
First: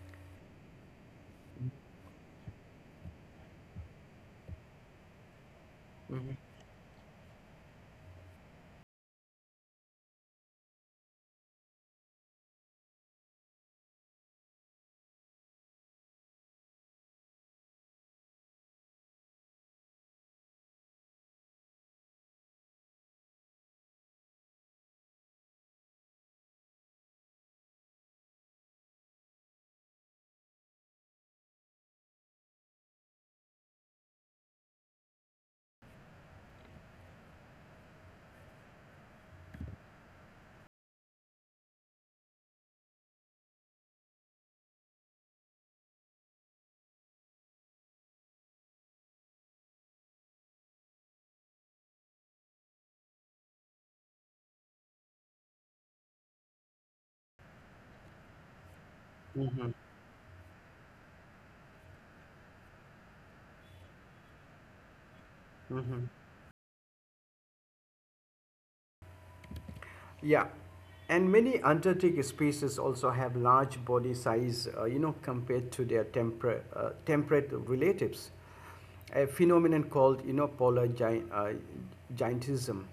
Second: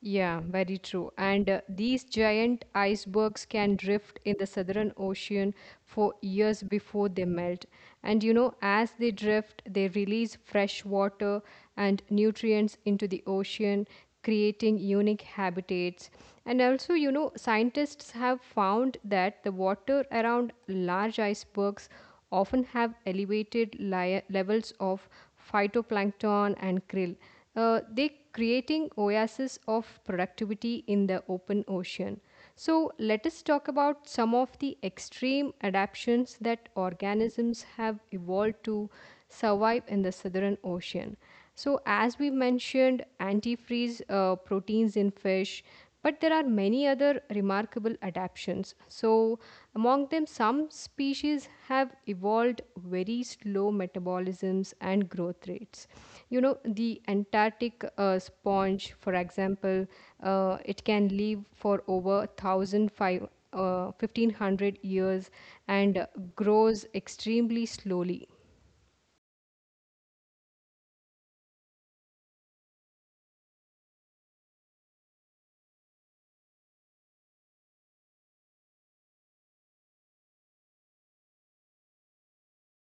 [SPEAKER 2] Yeah, very true. And these giant icebergs can drift in the Southern Ocean for years before they melt. And you know, as they drift, they release fresh water and nutrients into the ocean, creating unique habitats. And also, you know, scientists have found that the water around large icebergs often have elevated levels of phytoplankton and krill, they creating oases of productivity in the open ocean. So let us talk about some of the extreme adaptations that organisms have evolved to survive in the Southern Ocean. So as we mentioned, antifreeze proteins in fish, but there are many other remarkable adaptations. So, among them, some species have evolved very slow metabolisms and growth rates. You know, the Antarctic sponge, for example, it can live for over 1,500 1,500 years, and grows extremely slowly.
[SPEAKER 1] Yeah, and many Antarctic species also have large body size, compared to their temperate relatives. A phenomenon called, giantism.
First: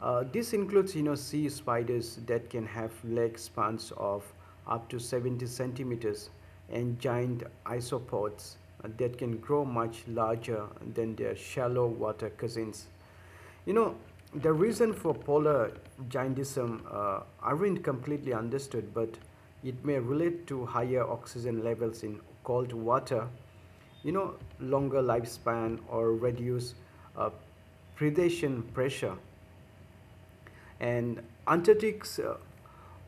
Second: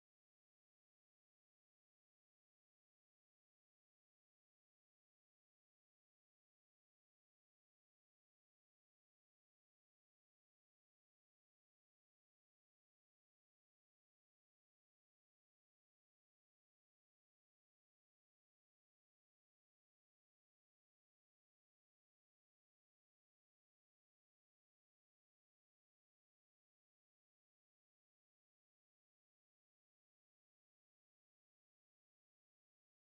[SPEAKER 1] This includes, sea spiders that can have leg spans of up to 70 centimeters, and giant isopods that can grow much larger than their shallow water cousins. You know, the reason for polar jaundism aren't completely understood, but it may relate to higher oxygen levels in cold water, you know, longer lifespan or reduced uh, predation pressure. And Antarctic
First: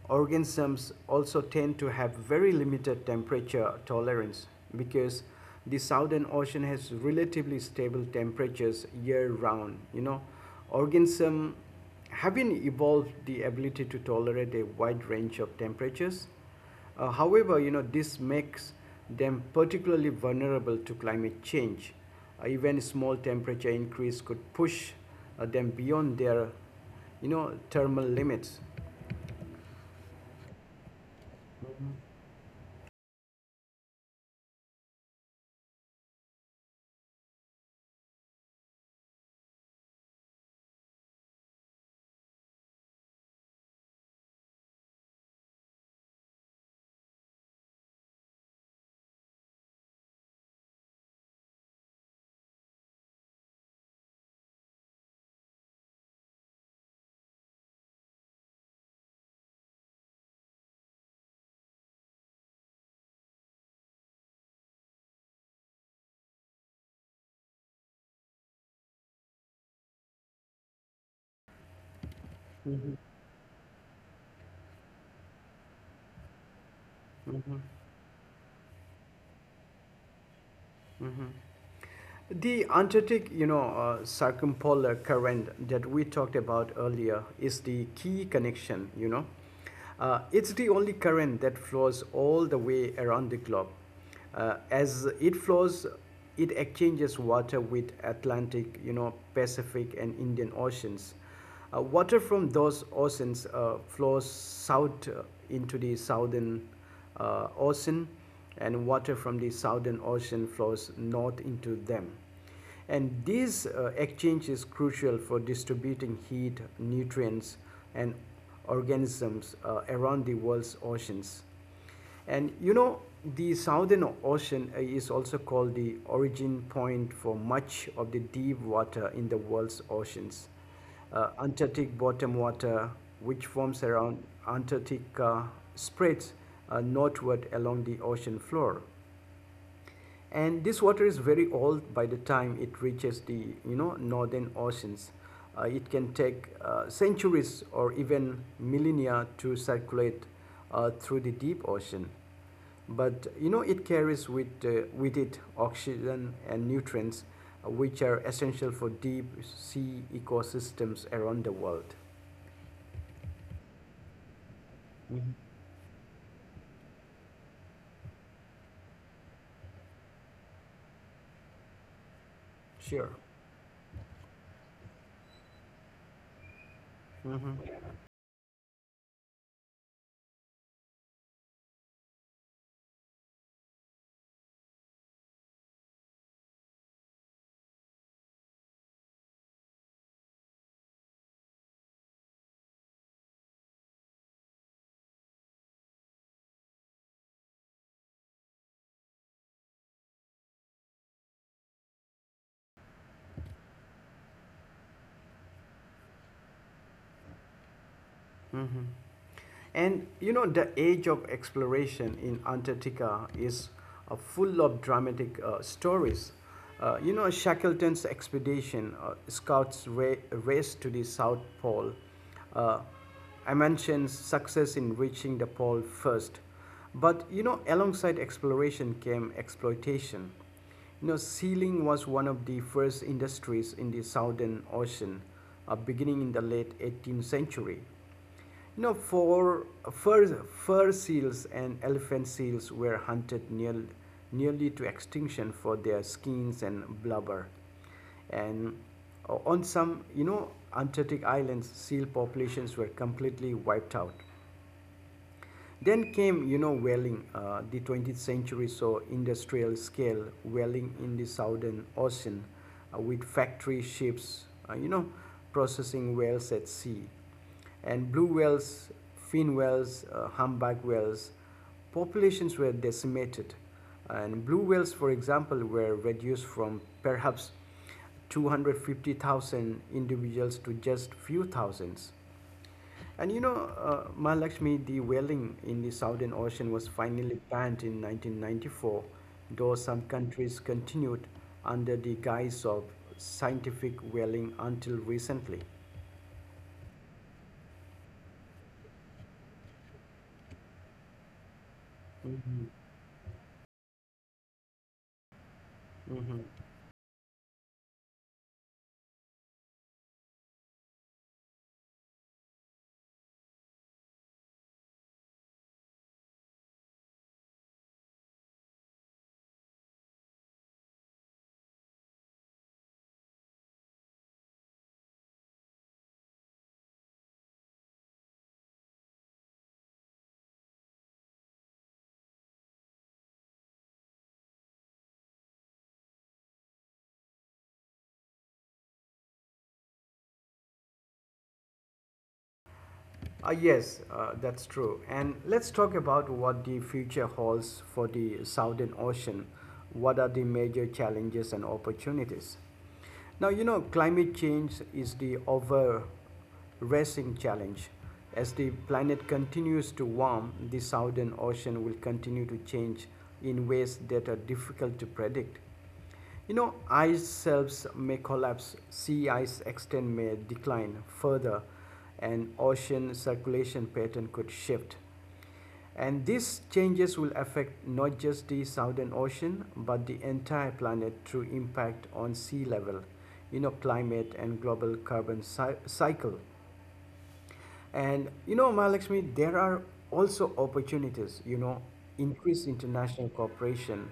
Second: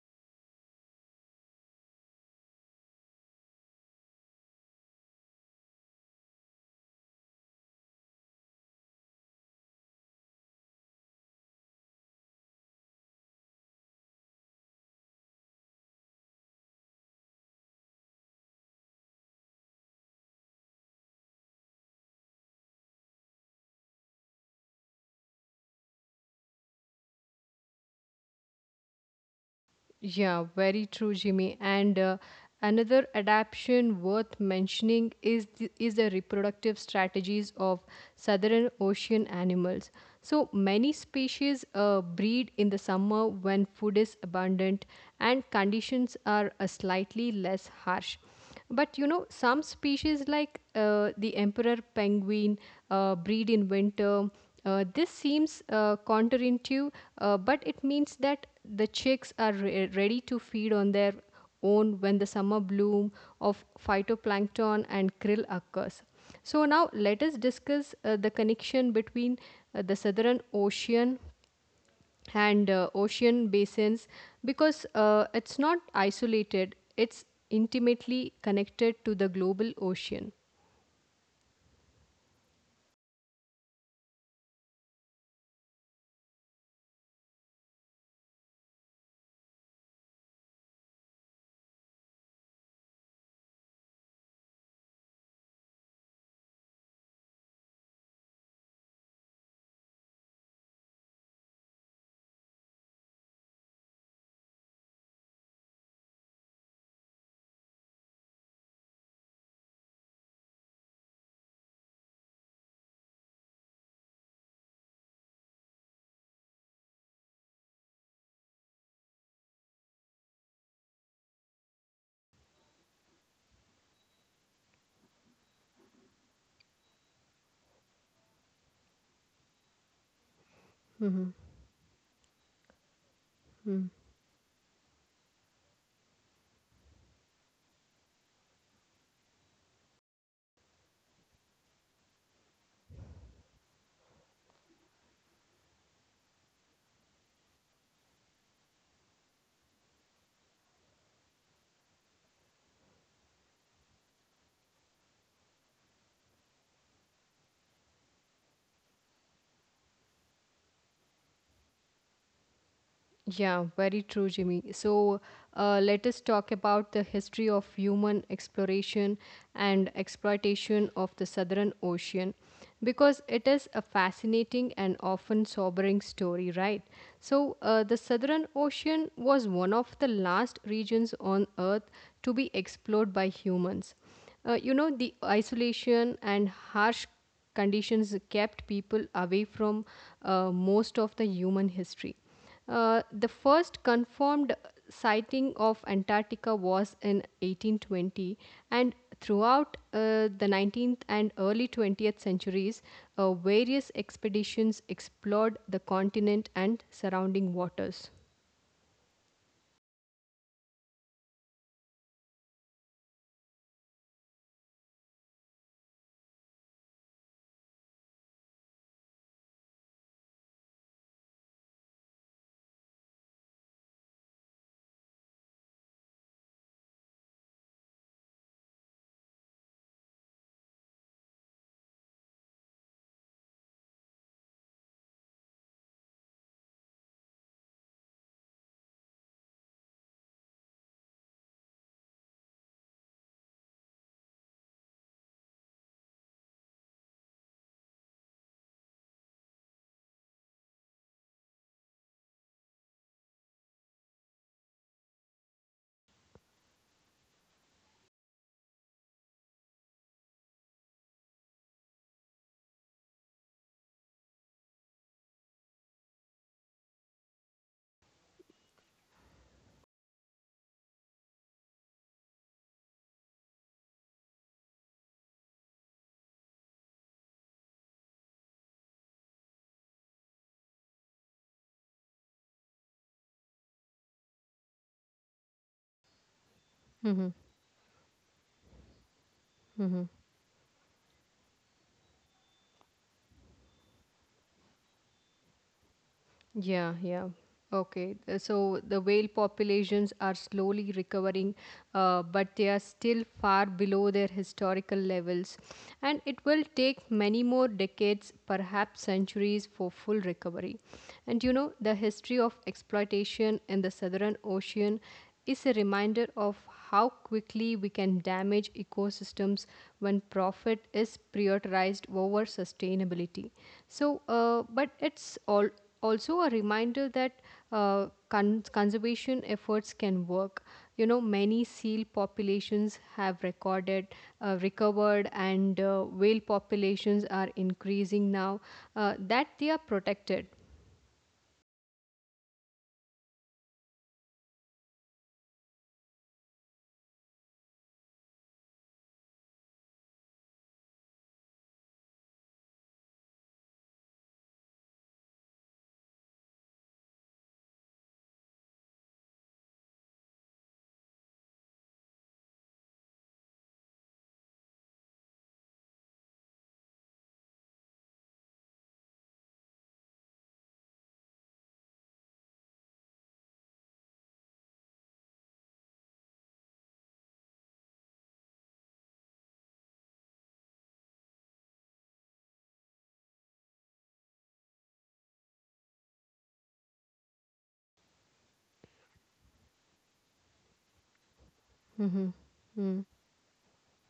[SPEAKER 1] organisms also tend to have very limited temperature tolerance, because the southern ocean has relatively stable temperatures year round. Organisms haven't evolved the ability to tolerate a wide range of temperatures. However, this makes them particularly vulnerable to climate change. Even small temperature increase could push them beyond their, thermal limits.
[SPEAKER 2] Yeah, very true, Jimmy. And another adaptation worth mentioning is the reproductive strategies of Southern Ocean animals. So many species breed in the summer when food is abundant and conditions are slightly less harsh. But you know, some species like the emperor penguin breed in winter. This seems counterintuitive, but it means that the chicks are ready to feed on their own when the summer bloom of phytoplankton and krill occurs. So, now let us discuss the connection between the Southern Ocean and ocean basins, because it's not isolated, it's intimately connected to the global ocean.
[SPEAKER 1] Mhm. The Antarctic, circumpolar current that we talked about earlier is the key connection, you know. It's the only current that flows all the way around the globe. As it flows, it exchanges water with Atlantic, Pacific and Indian Oceans. Water from those oceans flows south into the southern ocean, and water from the southern ocean flows north into them. And this exchange is crucial for distributing heat, nutrients, and organisms around the world's oceans. And the Southern Ocean is also called the origin point for much of the deep water in the world's oceans. Antarctic bottom water, which forms around Antarctica, spreads northward along the ocean floor, and this water is very old by the time it reaches the northern oceans. It can take centuries or even millennia to circulate through the deep ocean, but it carries with it oxygen and nutrients, which are essential for deep sea ecosystems around the world.
[SPEAKER 2] Yeah, very true, Jimmy. So
[SPEAKER 1] Mhm.
[SPEAKER 2] let us talk about the history of human exploration and exploitation of the Southern Ocean, because
[SPEAKER 1] Sure.
[SPEAKER 2] it is a fascinating and often sobering story, right? So the
[SPEAKER 1] Hmm.
[SPEAKER 2] Southern Ocean was one of the last regions on Earth to be explored by humans. The isolation and harsh conditions kept people away from most of the human history. The first confirmed sighting of Antarctica was in 1820, and throughout the 19th and early 20th centuries, various expeditions explored the continent and surrounding waters.
[SPEAKER 1] And the age of exploration in Antarctica is full of dramatic stories. Shackleton's expedition, Scott's race to the South Pole, uh, Amundsen's success in reaching the pole first. But alongside exploration came exploitation. Sealing was one of the first industries in the Southern Ocean, beginning in the late 18th century. For fur, fur seals and elephant seals were hunted nearly to extinction for their skins and blubber. And on some, Antarctic islands, seal populations were completely wiped out. Then came, whaling, the 20th century saw industrial scale whaling in the Southern Ocean with factory ships, processing whales at sea. And blue whales, fin whales, humpback whales, populations were decimated. And blue whales, for example, were reduced from perhaps 250,000 individuals to just few thousands. And Mahalakshmi, the whaling in the Southern Ocean was finally banned in 1994, though some countries continued under the guise of scientific whaling until recently.
[SPEAKER 2] Yeah, yeah. Okay. So the whale populations are slowly recovering, but they
[SPEAKER 1] Mhm,
[SPEAKER 2] are still far below their historical levels. And it
[SPEAKER 1] mhm.
[SPEAKER 2] will take many more decades, perhaps centuries, for full recovery. And you know, the history of exploitation in the Southern Ocean is a reminder of how quickly we can damage ecosystems when profit is prioritized over sustainability. So, but it's all also a reminder that conservation efforts can work. You know, many seal populations have recovered, and whale populations are increasing now that they are protected.
[SPEAKER 1] Yes, that's true. And let's talk about what the future holds for the Southern Ocean. What are the major challenges and opportunities? Now, you know, climate change is the overracing challenge. As the planet continues to warm, the Southern Ocean will continue to change in ways that are difficult to predict. You know, ice shelves may collapse, sea ice extent may decline further, and ocean circulation pattern could shift. And these changes will affect not just the Southern Ocean but the entire planet through impact on sea level, you know, climate and global carbon cycle. And you know, Mahalakshmi, there are also opportunities, you know,
[SPEAKER 2] Mm-hmm.
[SPEAKER 1] increased
[SPEAKER 2] Mm-hmm.
[SPEAKER 1] international cooperation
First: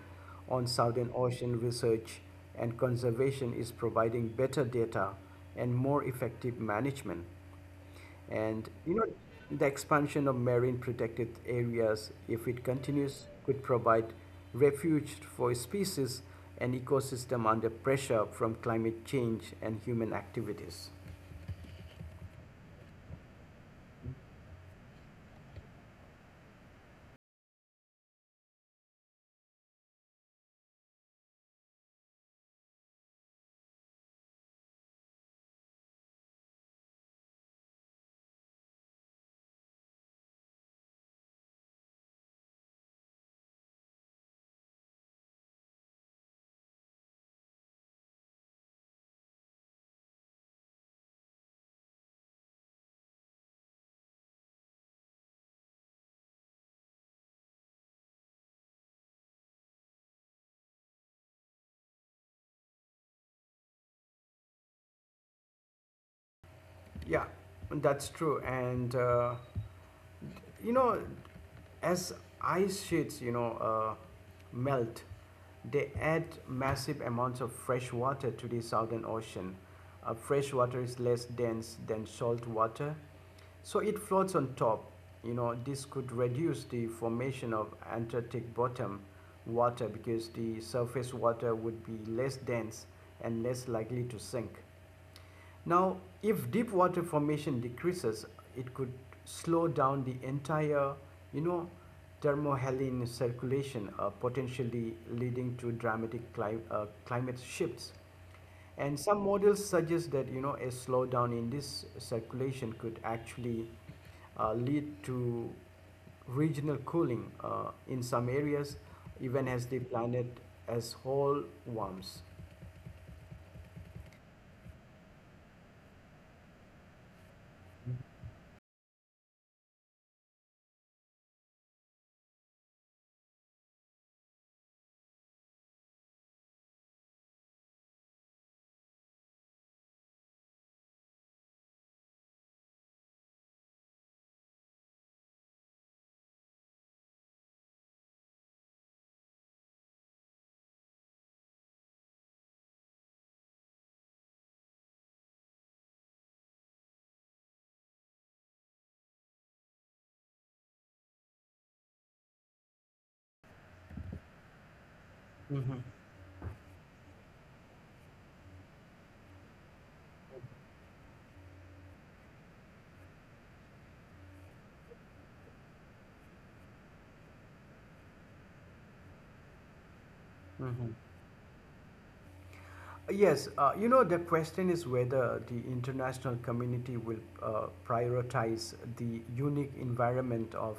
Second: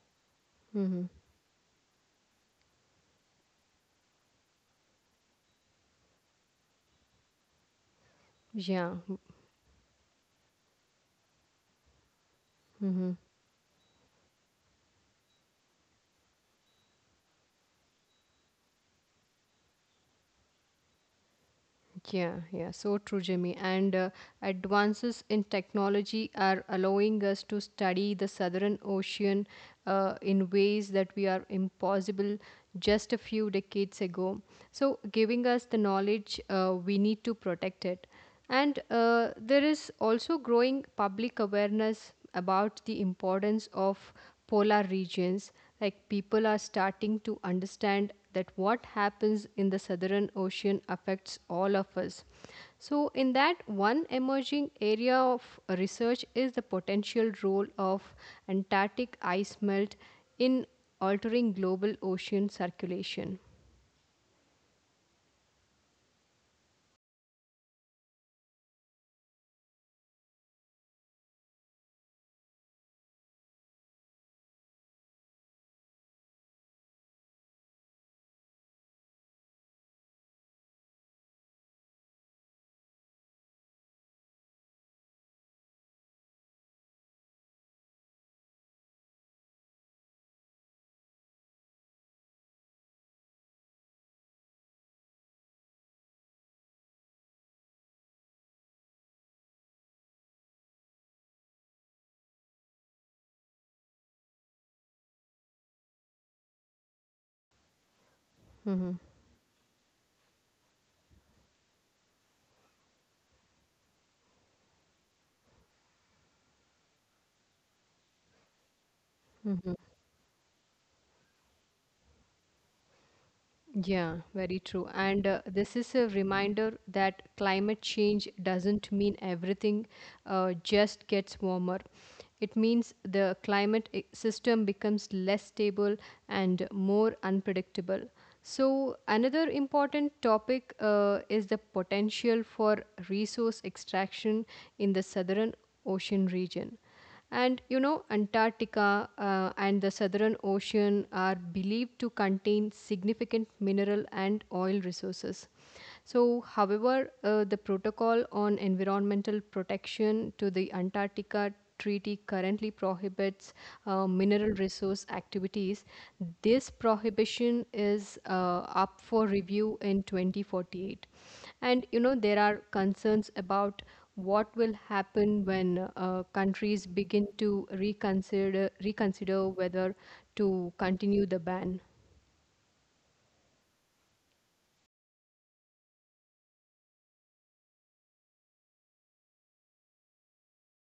[SPEAKER 1] on
[SPEAKER 2] Mm-hmm.
[SPEAKER 1] Southern Ocean research and conservation is providing better data and more effective management. And
[SPEAKER 2] Yeah.
[SPEAKER 1] you know, the expansion of marine protected areas, if it
[SPEAKER 2] Mm-hmm.
[SPEAKER 1] continues, could provide refuge for species and ecosystem under pressure from climate change and human activities.
[SPEAKER 2] Yeah, yeah, so true, Jimmy. And advances in technology are allowing us to study the Southern Ocean in ways that we are impossible just a few decades ago. So, giving us the knowledge, we need to protect it. And there is also growing public awareness about the importance of polar regions. Like, people are starting to understand that what happens in the Southern Ocean affects all of us. So, in that, one emerging area of research is the potential role of Antarctic ice melt in altering global ocean circulation.
[SPEAKER 1] Yeah, that's true. You know, as ice sheets, you know, melt, they add massive amounts of fresh water to the Southern Ocean. Fresh water is less dense than salt water, so it floats on top. You know, this could reduce the formation of Antarctic bottom water because the surface water would be less dense and less likely to sink. Now, if deep water formation decreases, it could slow down the entire, you know, thermohaline circulation, potentially leading to dramatic climate shifts. And some models suggest that you know a slowdown in this circulation could actually lead to regional cooling in some areas, even as the planet as whole warms.
[SPEAKER 2] Yeah, very true. And this is a reminder that climate change doesn't mean everything just gets warmer. It means the climate system becomes less stable and more unpredictable. So, another important topic is the potential for resource extraction in the Southern Ocean region. And you know, Antarctica and the Southern Ocean are believed to contain significant mineral and oil resources. So, however, the protocol on environmental protection to the Antarctica Treaty currently prohibits mineral resource activities. This prohibition is up for review in 2048. And you know, there are concerns about what will happen when countries begin to reconsider whether to
[SPEAKER 1] Mhm.
[SPEAKER 2] continue the ban.
[SPEAKER 1] Yes, you know, the question is whether the international community will prioritize the unique environment of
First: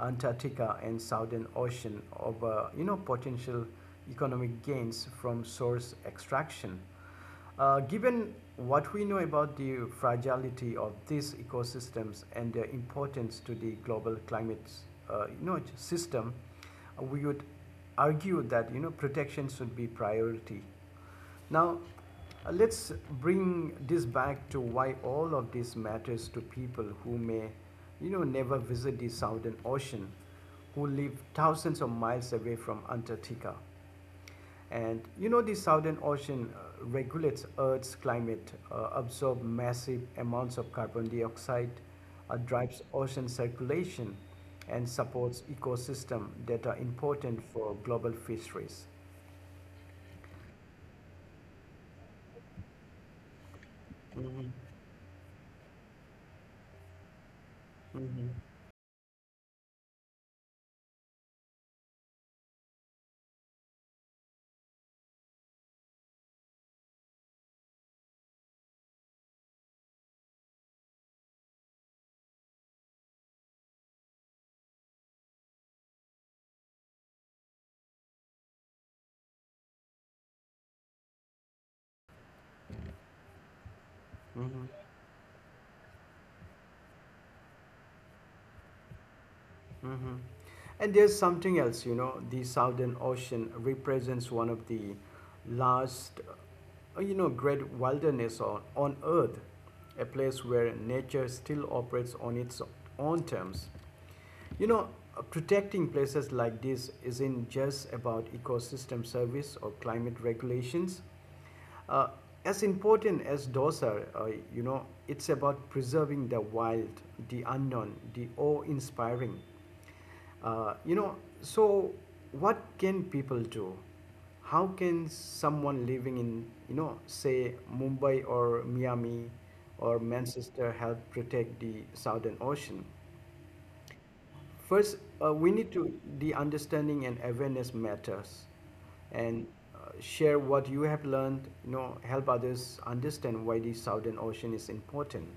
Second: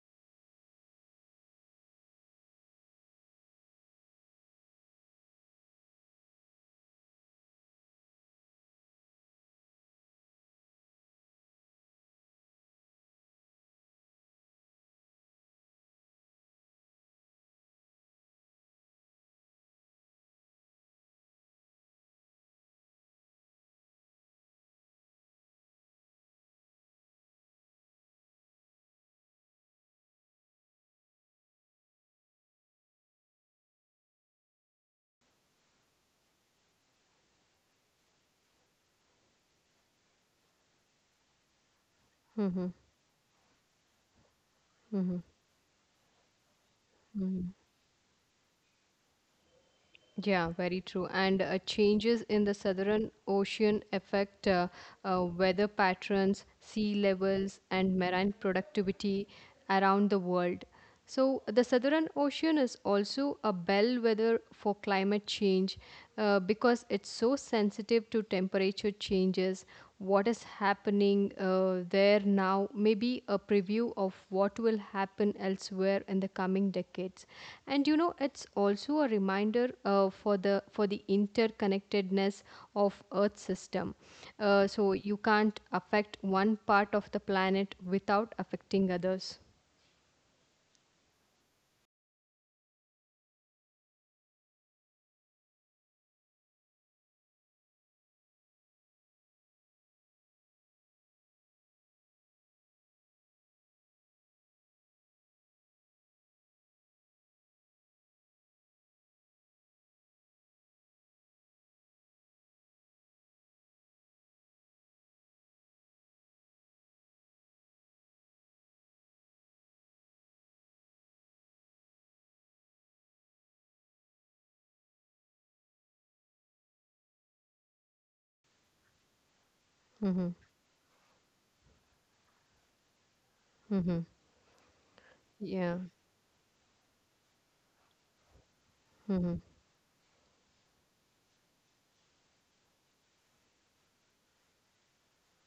[SPEAKER 1] Antarctica and Southern Ocean over, you know, potential economic gains from source extraction. Given what we know about the fragility of these ecosystems and their importance to the global climate, you know, system, we would argue that you know protection should be priority. Now, let's bring this back to why all of this matters to people who may, you know, never visit the Southern Ocean, who live thousands of miles away from Antarctica. And you know, the Southern Ocean regulates Earth's climate, absorbs massive amounts of carbon dioxide, drives ocean circulation, and supports ecosystems that are important
[SPEAKER 2] Mhm.
[SPEAKER 1] for global fisheries.
[SPEAKER 2] Yeah, very true. And changes in the Southern Ocean affect
[SPEAKER 1] Mm-hmm.
[SPEAKER 2] weather patterns, sea levels, and marine
[SPEAKER 1] Mm-hmm.
[SPEAKER 2] productivity around the world. So, the Southern Ocean is also a bellwether for climate change because it's so sensitive to temperature changes. What is happening there now, maybe a preview of what will happen elsewhere in the coming decades. And you know, it's also a reminder for the interconnectedness of Earth system. So you can't affect one part of the planet without affecting others.
[SPEAKER 1] Hmm. And there's something else, you know, the Southern Ocean represents one of the last, you know, great wilderness on Earth, a place where nature still operates on its own terms. You know, protecting places like this isn't just about ecosystem service or climate regulations. Uh, as important as those are, you know, it's about preserving the wild, the unknown, the awe-inspiring. Uh, you know, so what can people do? How can someone living in, you know, say Mumbai or Miami or
[SPEAKER 2] Mm-hmm.
[SPEAKER 1] Manchester help protect the Southern Ocean?
[SPEAKER 2] Mm-hmm.
[SPEAKER 1] First, we need
[SPEAKER 2] Yeah.
[SPEAKER 1] to the understanding and awareness matters, and share what you have learned. You know, help others understand why the Southern Ocean is important.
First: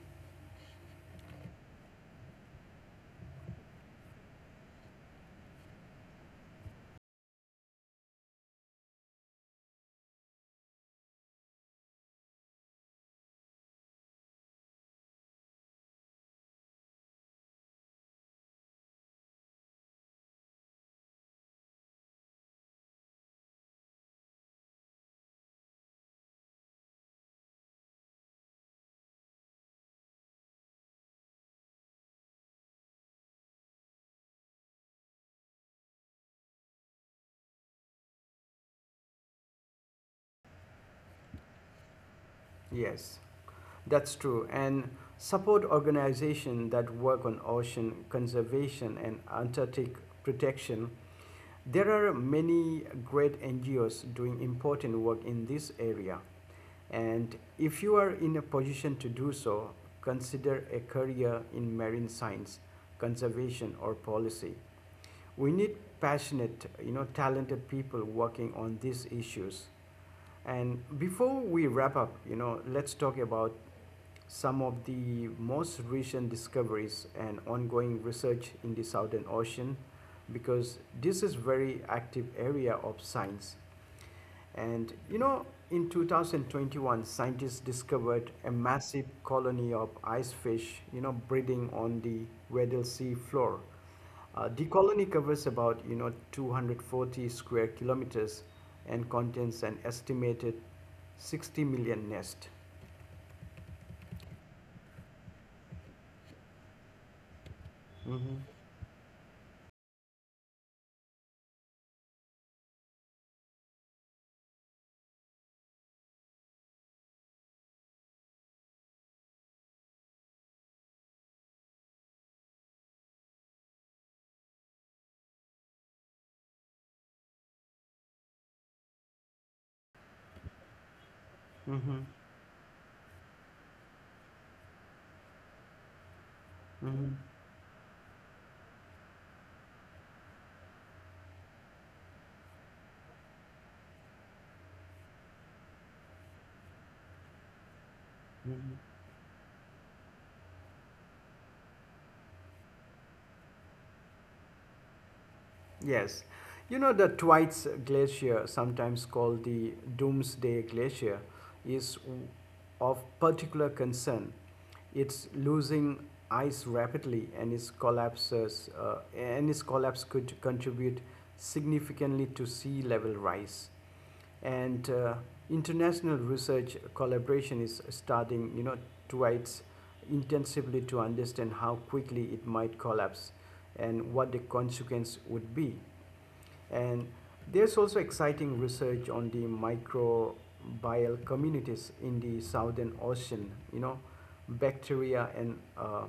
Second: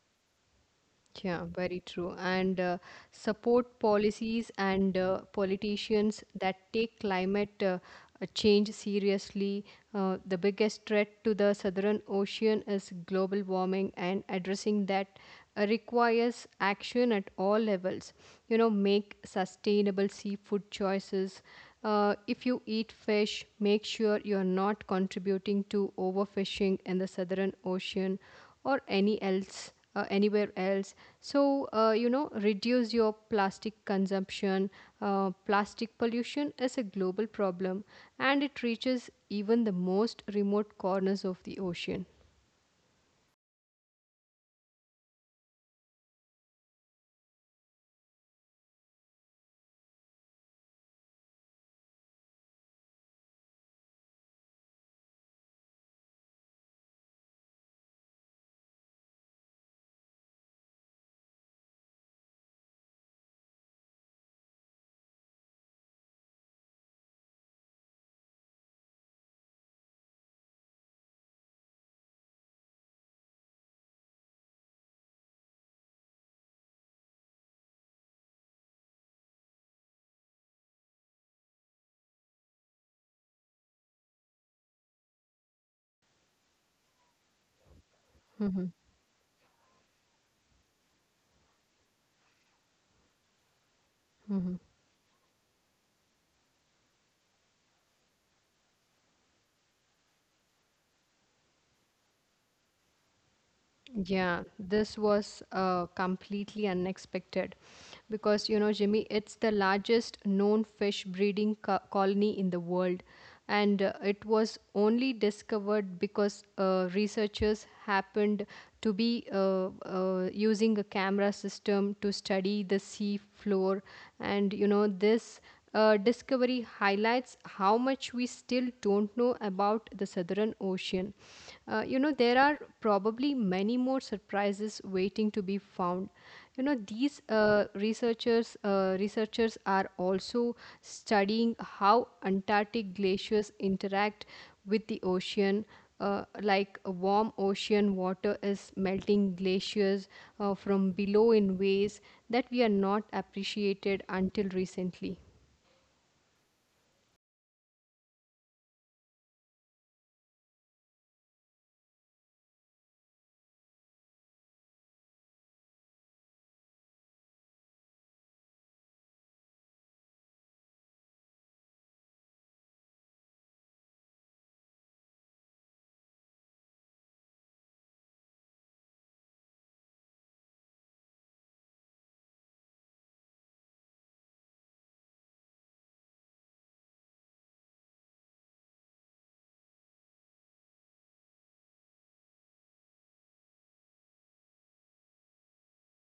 [SPEAKER 2] Yeah, very true. And support policies and politicians that take climate change seriously. The biggest threat to the Southern Ocean is global warming, and addressing that requires action at all levels. You know, make sustainable seafood choices. If you eat fish, make sure you're not contributing to overfishing in the Southern Ocean or any else anywhere else. So reduce your plastic consumption. Plastic pollution is a global problem, and it reaches even the most remote corners of the ocean.
[SPEAKER 1] Yes, that's true. And support organizations that work on ocean conservation and Antarctic protection. There are many great NGOs doing important work in this area. And if you are in a position to do so, consider a career in marine science, conservation, or policy. We need passionate, you know, talented people working on these issues. And before we wrap up, you know, let's talk about some of the most recent discoveries and ongoing research in the Southern Ocean because this is very active area of science and you know, in 2021, scientists discovered a massive colony of ice fish, you know, breeding on the Weddell Sea floor.
[SPEAKER 2] Mhm.
[SPEAKER 1] The colony covers about, you know, 240 square kilometers and contains an estimated 60 million nest.
[SPEAKER 2] Yeah, this was completely unexpected
[SPEAKER 1] Mm-hmm,
[SPEAKER 2] because you know, Jimmy, it's the largest known fish breeding colony in the world, and it was only discovered because researchers happened to be using a camera system to study the sea floor. And you know, this discovery highlights how much we still don't know about the Southern Ocean.
[SPEAKER 1] mm-hmm,
[SPEAKER 2] You know, there are probably many more surprises waiting to be found. You know,
[SPEAKER 1] mm-hmm,
[SPEAKER 2] these researchers are also studying how Antarctic glaciers interact with the ocean. Like, warm ocean water is
[SPEAKER 1] mm-hmm.
[SPEAKER 2] melting glaciers from below in ways that we are not appreciated until recently.
[SPEAKER 1] Yes. You know, the Thwaites Glacier, sometimes called the Doomsday Glacier, is of particular concern. It's losing ice rapidly, and its collapse could contribute significantly to sea level rise. And international research collaboration is starting, you know, towards intensively to understand how quickly it might collapse and what the consequence would be. And there's also exciting research on the microbial communities in the Southern Ocean. You know, bacteria and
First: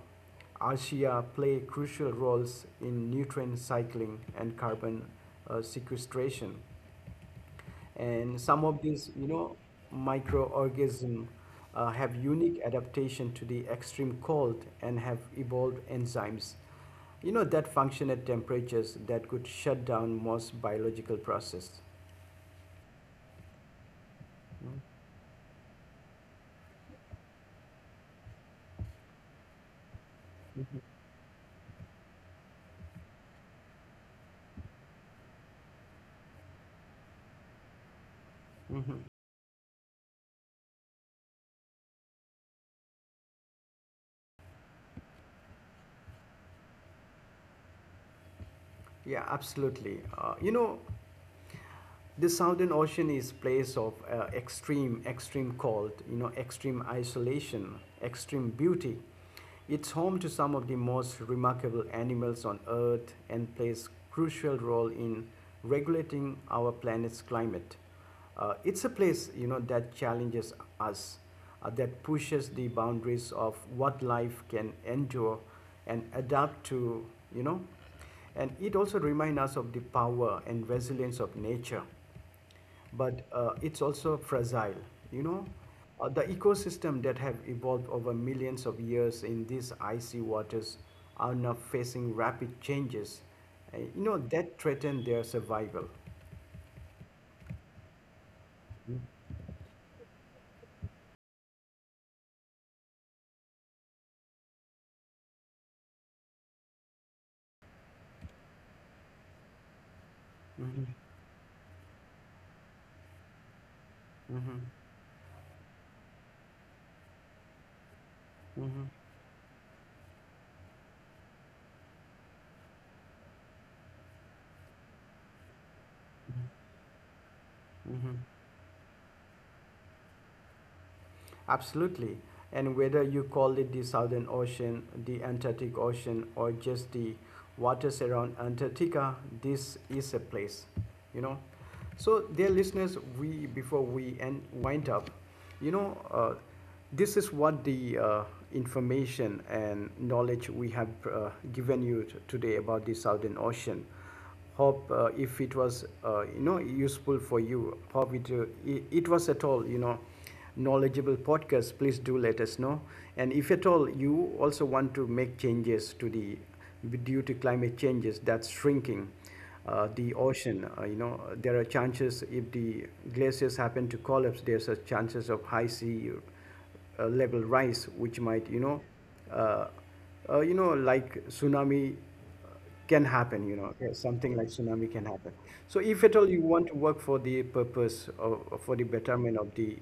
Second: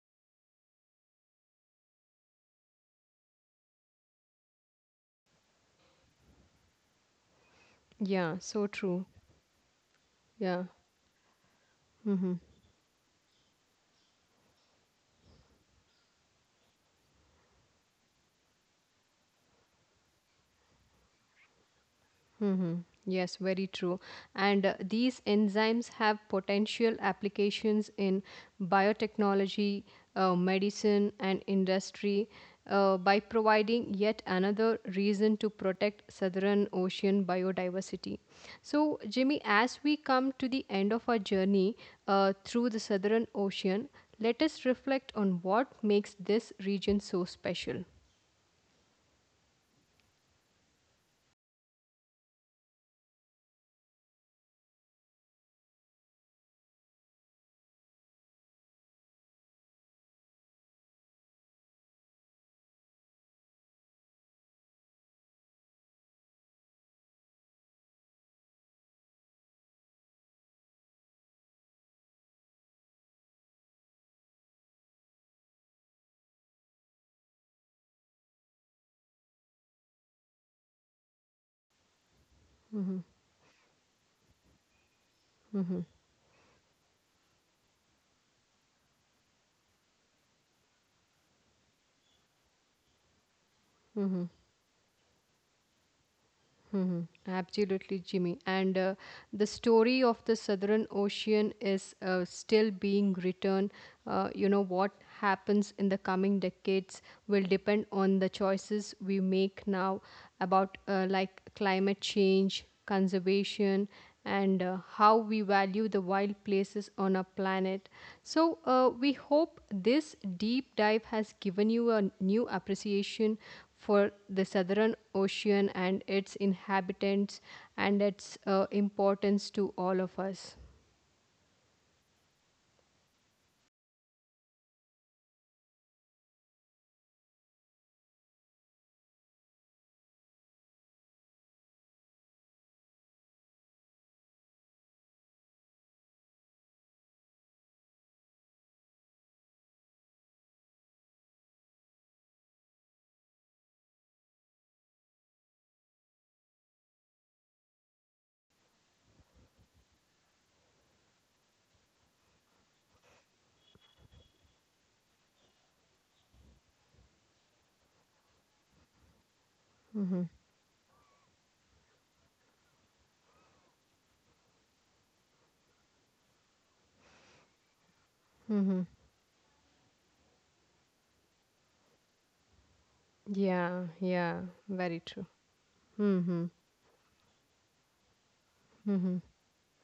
[SPEAKER 1] archaea play crucial roles in nutrient cycling and carbon sequestration.
[SPEAKER 2] Yeah,
[SPEAKER 1] And some
[SPEAKER 2] so
[SPEAKER 1] of
[SPEAKER 2] true.
[SPEAKER 1] these, you know,
[SPEAKER 2] Yeah.
[SPEAKER 1] microorganisms have
[SPEAKER 2] Mm-hmm.
[SPEAKER 1] unique adaptation to the extreme cold and have evolved enzymes, you know, that function at temperatures that could shut down most biological processes.
[SPEAKER 2] Mm-hmm. Yes, very true. And these enzymes have potential applications in biotechnology, medicine, and industry, by providing yet another reason to protect Southern Ocean biodiversity. So,
[SPEAKER 1] Mhm.
[SPEAKER 2] Jimmy, as we come to the end of our journey through the Southern Ocean, let us reflect on what makes this region so special.
[SPEAKER 1] Yeah, absolutely. You know, the Southern Ocean is place of extreme, extreme cold, you know, extreme isolation, extreme beauty. It's home to some of the most remarkable animals on Earth and plays crucial role in regulating our planet's climate. It's a place, you know, that challenges us, that pushes the boundaries of what life can endure and adapt to, you know. And it also reminds us of the power and resilience of nature.
[SPEAKER 2] Mm-hmm.
[SPEAKER 1] But it's also fragile, you know.
[SPEAKER 2] Mm-hmm.
[SPEAKER 1] The ecosystem that have evolved over millions of years in these icy waters are now facing rapid changes, you know,
[SPEAKER 2] Mm-hmm.
[SPEAKER 1] that threaten their survival.
[SPEAKER 2] Hmm. Absolutely, Jimmy. And
[SPEAKER 1] Mhm,
[SPEAKER 2] the story of the Southern Ocean is still being written. You know, what happens in the coming decades will depend on the choices we make now about
[SPEAKER 1] mhm,
[SPEAKER 2] like climate change, conservation, and
[SPEAKER 1] mhm,
[SPEAKER 2] how we value the wild places on our planet. So,
[SPEAKER 1] mhm,
[SPEAKER 2] we hope this deep dive has given you a new appreciation for the Southern Ocean and its
[SPEAKER 1] mhm.
[SPEAKER 2] inhabitants and
[SPEAKER 1] mhm.
[SPEAKER 2] its importance to all of us.
[SPEAKER 1] Absolutely. And whether you call it the Southern Ocean, the Antarctic Ocean, or just the waters around Antarctica, this is a place, you know. So, dear listeners, we before we end, wind up, you know, this is what the information and knowledge we have given you t- today about the Southern Ocean hope if it was you know useful for you hope it, it it was at all you know knowledgeable podcast please do let us know and if at all you also want to make changes to the due to climate changes that's shrinking the
[SPEAKER 2] Hmm.
[SPEAKER 1] ocean you know there are chances if the glaciers happen to collapse there's a chances of high sea level rise which might uh, you know like tsunami can happen you know
[SPEAKER 2] Yeah,
[SPEAKER 1] okay, something
[SPEAKER 2] yeah,
[SPEAKER 1] like tsunami
[SPEAKER 2] very
[SPEAKER 1] can
[SPEAKER 2] true.
[SPEAKER 1] happen so if at all you
[SPEAKER 2] Mm-hmm.
[SPEAKER 1] want to work for the purpose or for the
[SPEAKER 2] Mm-hmm.
[SPEAKER 1] betterment of the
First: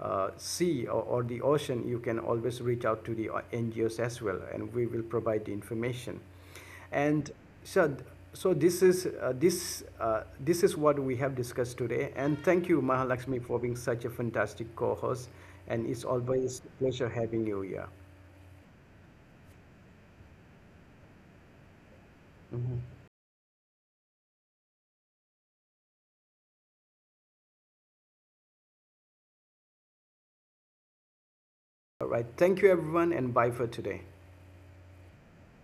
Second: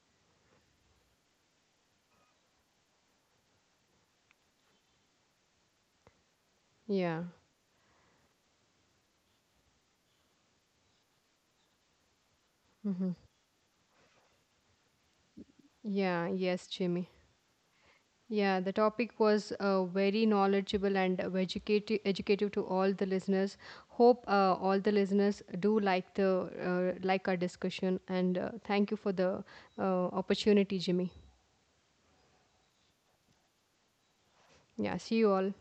[SPEAKER 1] sea or the ocean you can always reach out to the ngos as well and we will provide the information
[SPEAKER 2] Yeah,
[SPEAKER 1] and so so this is this this is what we have discussed today and thank you mahalakshmi for being such a fantastic co-host and it's
[SPEAKER 2] yeah,
[SPEAKER 1] always
[SPEAKER 2] yes,
[SPEAKER 1] a pleasure
[SPEAKER 2] Jimmy.
[SPEAKER 1] having you here
[SPEAKER 2] Yeah, the topic was very educative to
[SPEAKER 1] Mhm.
[SPEAKER 2] all the listeners. Hope all the listeners do like the like our discussion, and thank you for the opportunity, Jimmy.
[SPEAKER 1] all right thank you everyone and bye for today
[SPEAKER 2] Yeah, see you all.